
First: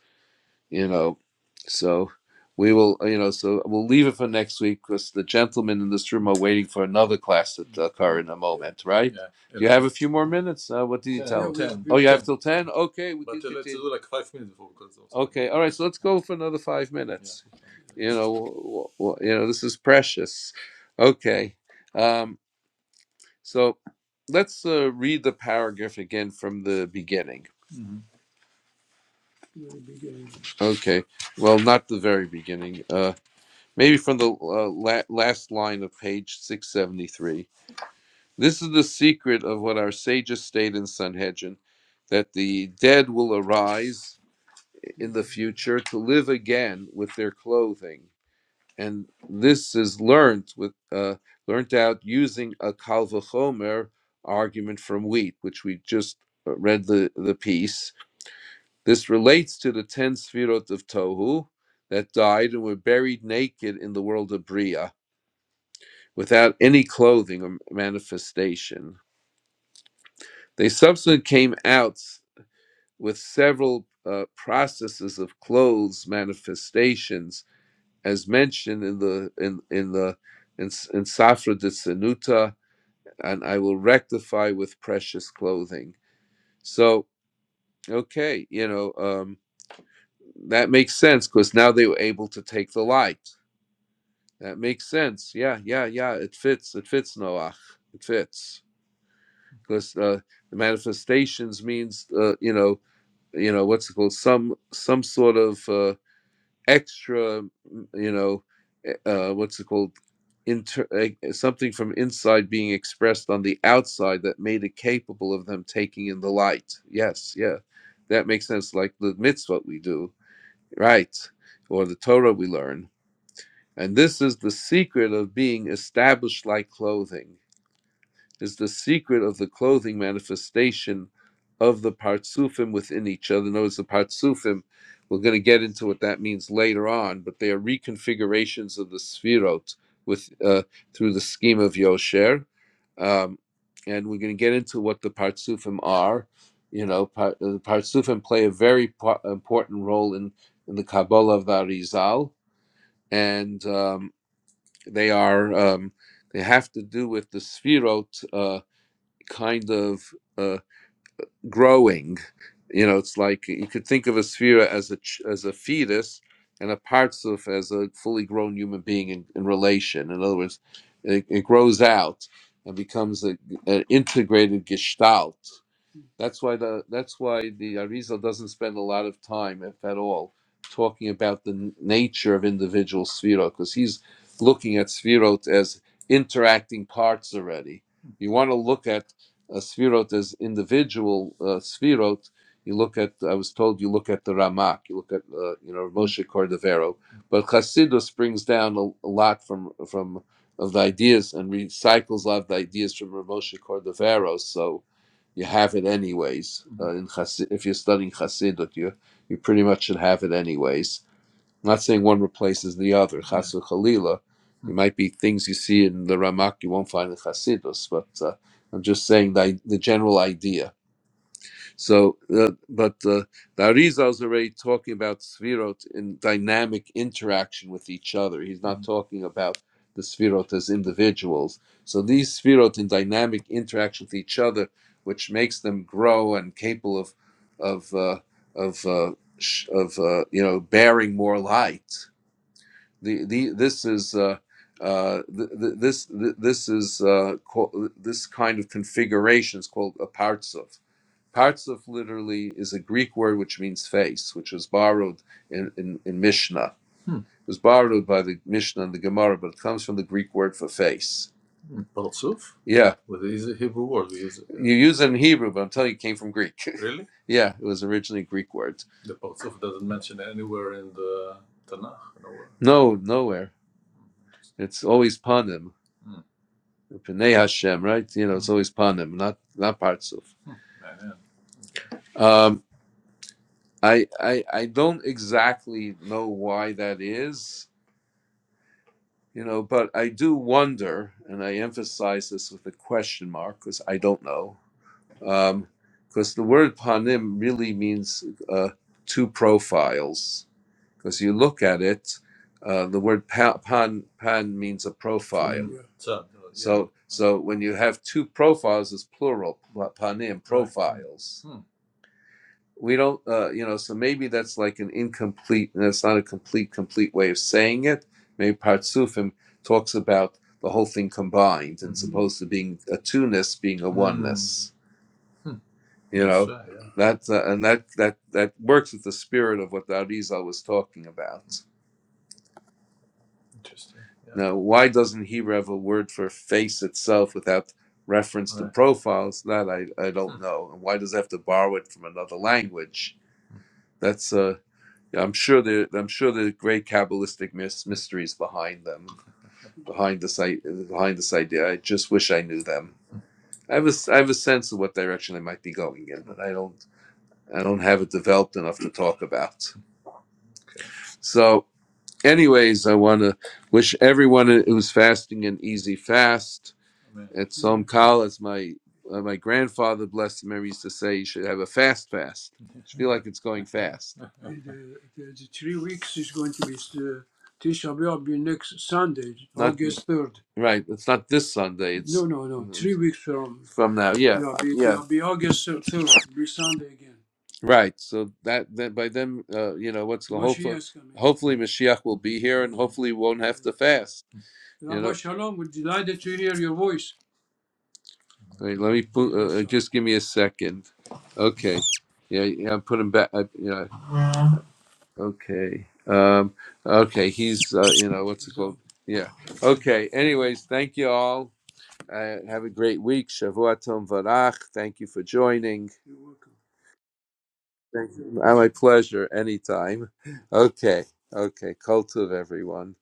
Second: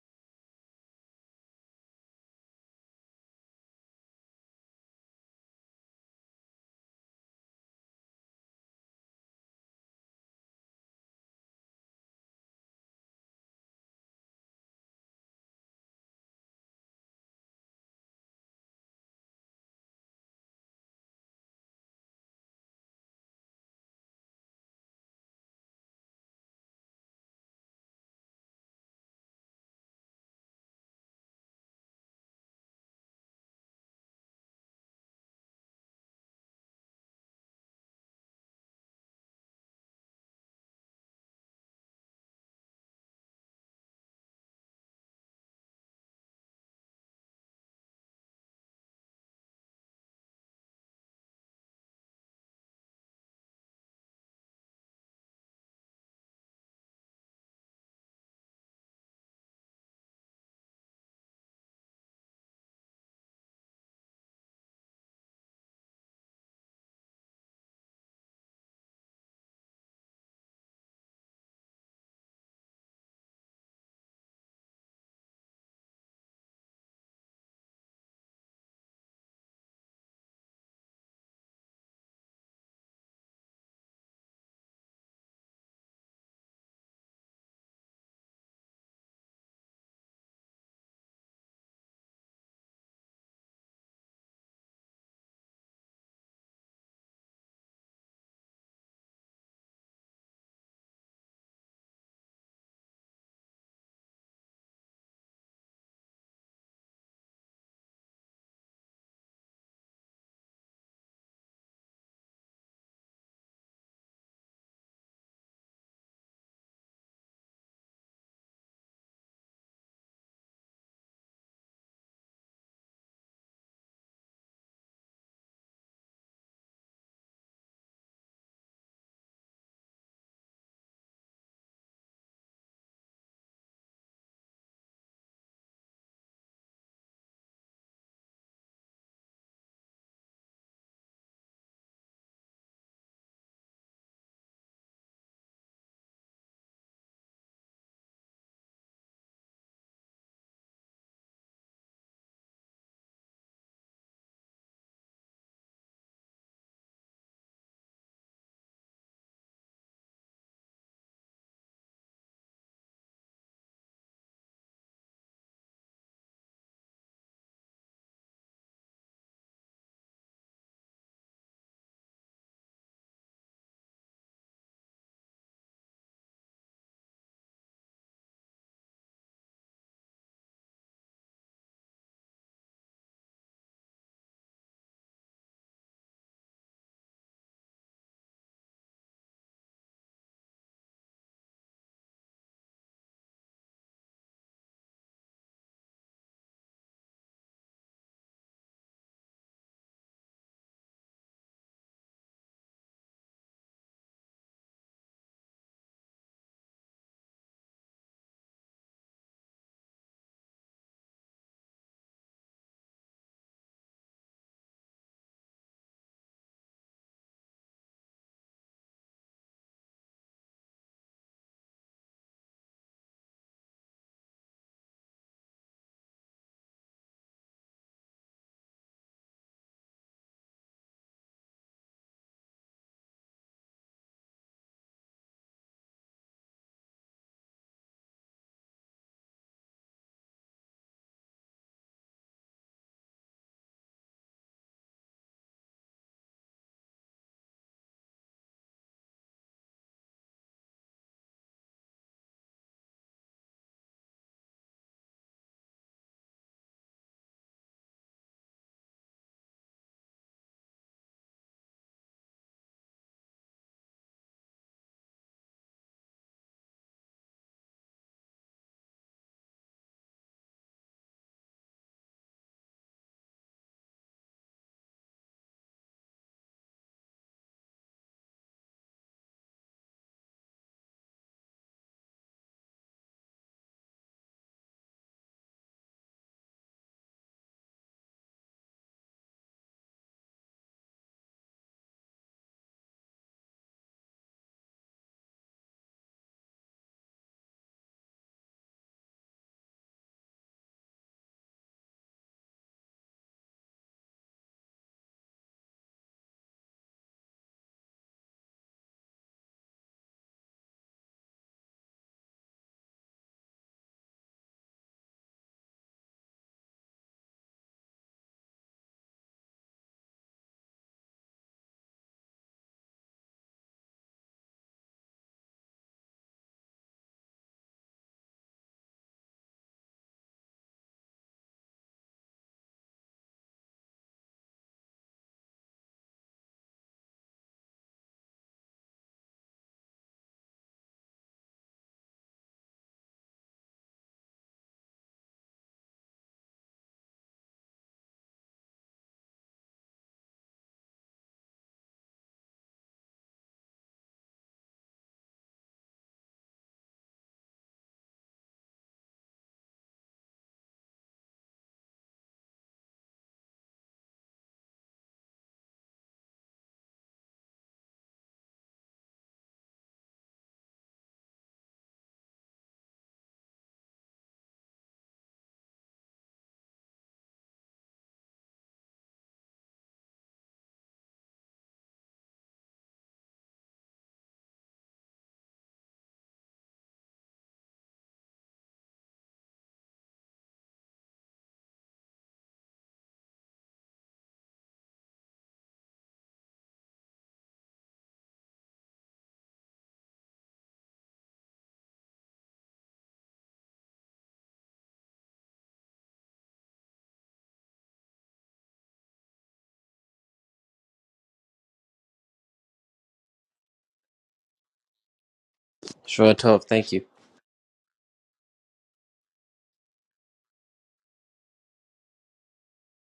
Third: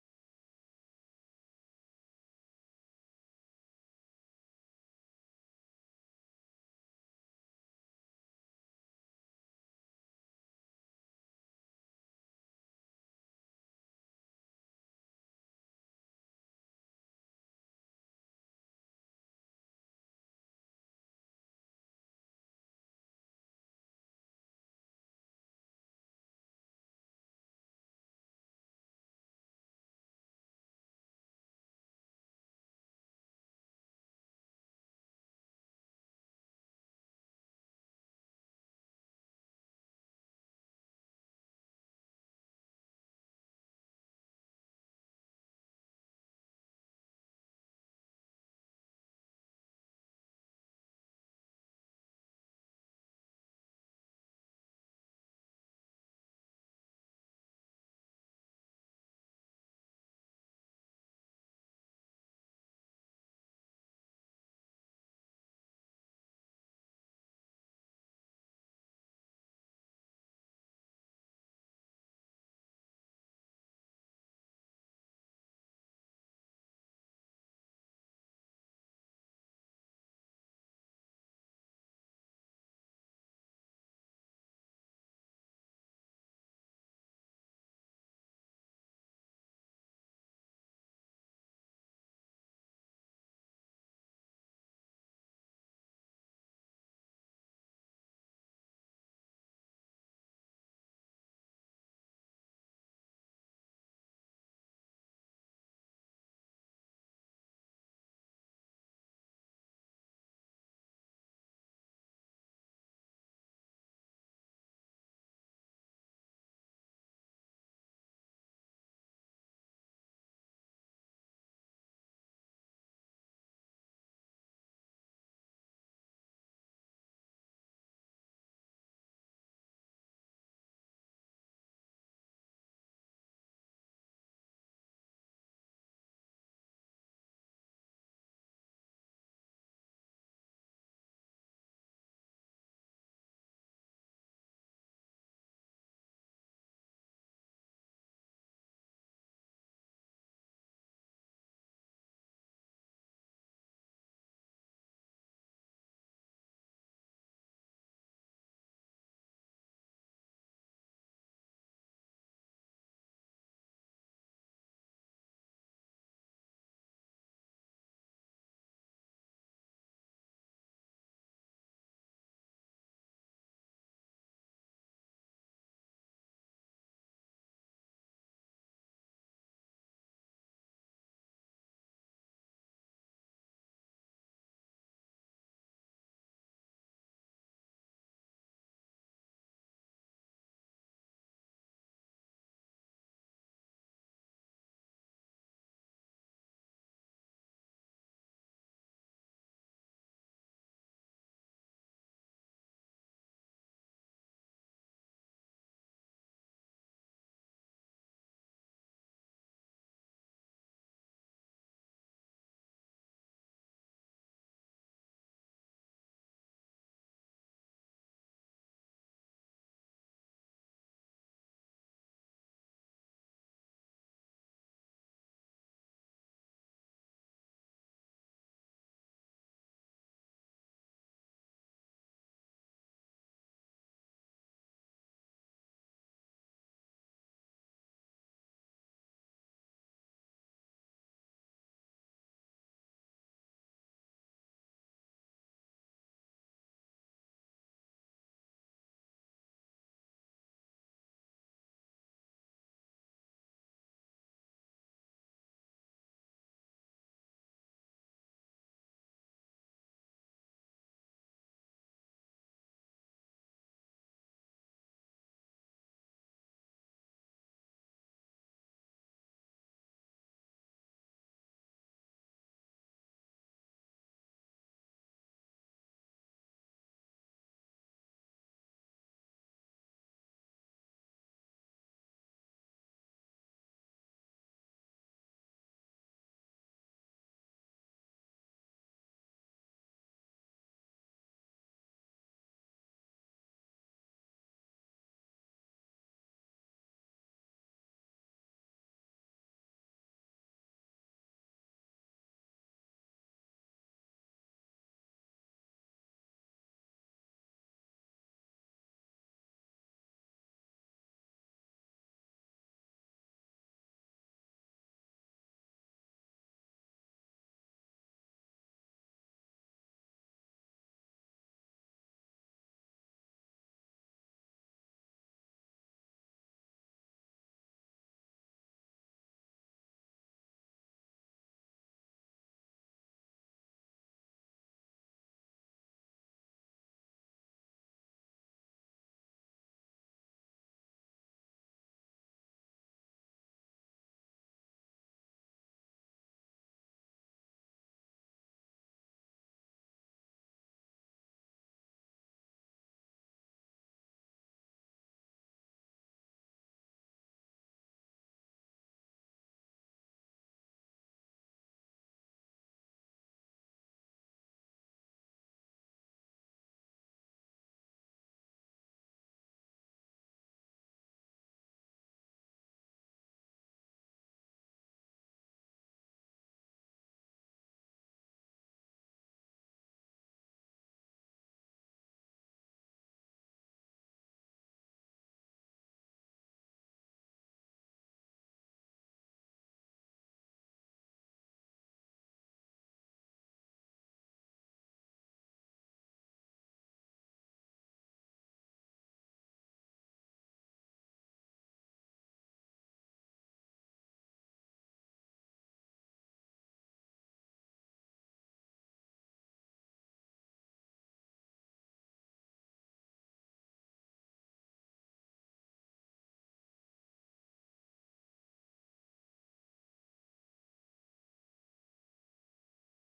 S1: you know. So we will, you know, so we'll leave it for next week because the gentlemen in this room are waiting for another class to occur in a moment, right? You have a few more minutes. Uh, what do you tell them? Oh, you have till 10? Okay, we can continue. Okay, all right. So let's go for another five Yeah. minutes. Yeah. You know, w- w- you know, this is precious. Okay, um, so let's uh, read the paragraph again from the beginning. Very beginning. Okay. Well, not the very beginning. Uh, maybe from the uh, la- last line of page 673. This is the secret of what our sages state in Sanhedrin that the dead will arise in the future to live again with their clothing. and this is learned with uh, learned out using a kal v'chomer argument from wheat, which we just uh, read the the piece. This relates to the ten sfirot of tohu that died and were buried naked in the world of bria, without any clothing or manifestation. They subsequently came out with several uh, processes of clothes manifestations as mentioned in the in in the in, S- in Safra de Senuta, and I will rectify with precious clothing. So okay, you know um, that makes sense because now they were able to take the light. That makes sense. Yeah, yeah, yeah. It fits. It fits Noach. It fits because uh, the manifestations means uh, you know you know what's it called some some sort of uh, extra, you know, e- uh, what's it called? Inter- like, eh, something from inside being expressed on the outside that made it capable of them taking in the light. Yes, yeah, that makes sense. Like the mitzvah we do, right? Or the Torah we learn. And this is the secret of being established like clothing is the secret of the clothing manifestation of the partsufim within each other. Notice the partsufim, we're going to get into what that means later on, but they are reconfigurations of the sphirot with uh, through the scheme of Yosher. Um, and we're going to get into what the partsufim are. You know, par- uh, the partsufim play a very po- important role in, in the Kabbalah of the Arizal, and um, they are um, they have to do with the sphirot. Uh, kind of uh, growing. You know, it's like you could think of a sphere as a ch- as a fetus and a Partsuf as a fully grown human being in, in relation. In other words, it, it grows out and becomes a, an integrated gestalt. That's why the that's why the Arizal doesn't spend a lot of time, if at all, talking about the n- nature of individual sfirot, because he's looking at sfirot as interacting parts already. You want to look at a sfirot as individual uh, sfirot. You look at I was told you look at the Ramak, you look at uh, you know Moshe Cordovero, but Chassidus brings down a, a lot from from of the ideas and recycles a lot of the ideas from Moshe Cordovero. So you have it anyways. Uh, in Hasid, if you're studying Hasidut, you you pretty much should have it anyways. I'm not saying one replaces the other. Chas v'chalila, there might be things you see in the Ramak you won't find in Hasidus, but uh, I'm just saying the, the general idea. So, uh, but uh, the Arizal is already talking about Sfirot in dynamic interaction with each other. He's not Mhm. talking about the Sfirot as individuals. So these Sfirot in dynamic interaction with each other, which makes them grow and capable of, of, uh, of, uh, sh- of uh, you know, bearing more light. The, the this is. Uh, uh, th- th- this th- this is uh, called this kind of configuration is called a partsov Partsuf literally is a Greek word which means face, which was borrowed in, in, in Mishnah. It was borrowed by the Mishnah and the Gemara, but it comes from the Greek word for face. Yeah, you use it in Hebrew, but I'm telling you, it came from Greek. [LAUGHS] Yeah, it was originally a Greek word. No, nowhere. It's always panim, Pnei Hashem, right? You know, it's always panim, not not partsuf. Um, I, I I don't exactly know why that is. You know, but I do wonder, and I emphasize this with a question mark because I don't know, because um, the word panim really means uh, two profiles. Because you look at it, uh, the word pa- pan pan means a profile. Mm. So so when you have two profiles, it's plural panim Right. profiles we don't uh, you know so maybe that's like an incomplete and that's not a complete complete way of saying it maybe partsufim talks about the whole thing combined and supposed to being a two-ness being a oneness Mm, you know that uh, and that that that works with the spirit of what Darizal was talking about now why doesn't Hebrew have a word for face itself without reference right. to profiles that I, I Hmm. don't hmm. know and why does it have to borrow it from another language that's uh I'm sure there. I'm sure there are great kabbalistic mys- mysteries behind them, behind this i- behind this idea. I just wish I knew them. I have a, s- I have a sense of what direction they might be going in, but I don't. I don't have it developed enough to talk about. So, anyways, I want to wish everyone who's fasting an easy fast. At some call, as my uh, my grandfather, blessed him, used to say, you should have a fast fast. You should feel like it's going fast. the, the, the three weeks is going to be the Tisha B'Av will be next Sunday, Not August third. right. It's not this Sunday. No, It's no, no. no. Three weeks from from now. Yeah, yeah, be, yeah. it'll be August third. It'll be Sunday again. Right. So that that by then, uh, you know, what's the hopefully, Mashiach's hopefully Mashiach will be here, and hopefully won't have to fast. You know. Rabbi Shalom, we're delighted to hear your voice. Wait, let me put. Yes, Uh, uh, just give me a second. Okay. Yeah, yeah. I'm putting back. I, yeah. Okay. Um, okay. He's, uh, you know, what's it called? Yeah. Okay. Anyways, thank you all. Uh, have a great week. Shavuot Tov Varach. Thank you for joining. You're
S3: Sure.
S1: welcome.
S3: Tov. Thank you.
S1: Thank you. Uh, My pleasure. Anytime. Okay. Okay. Kol Tov, everyone.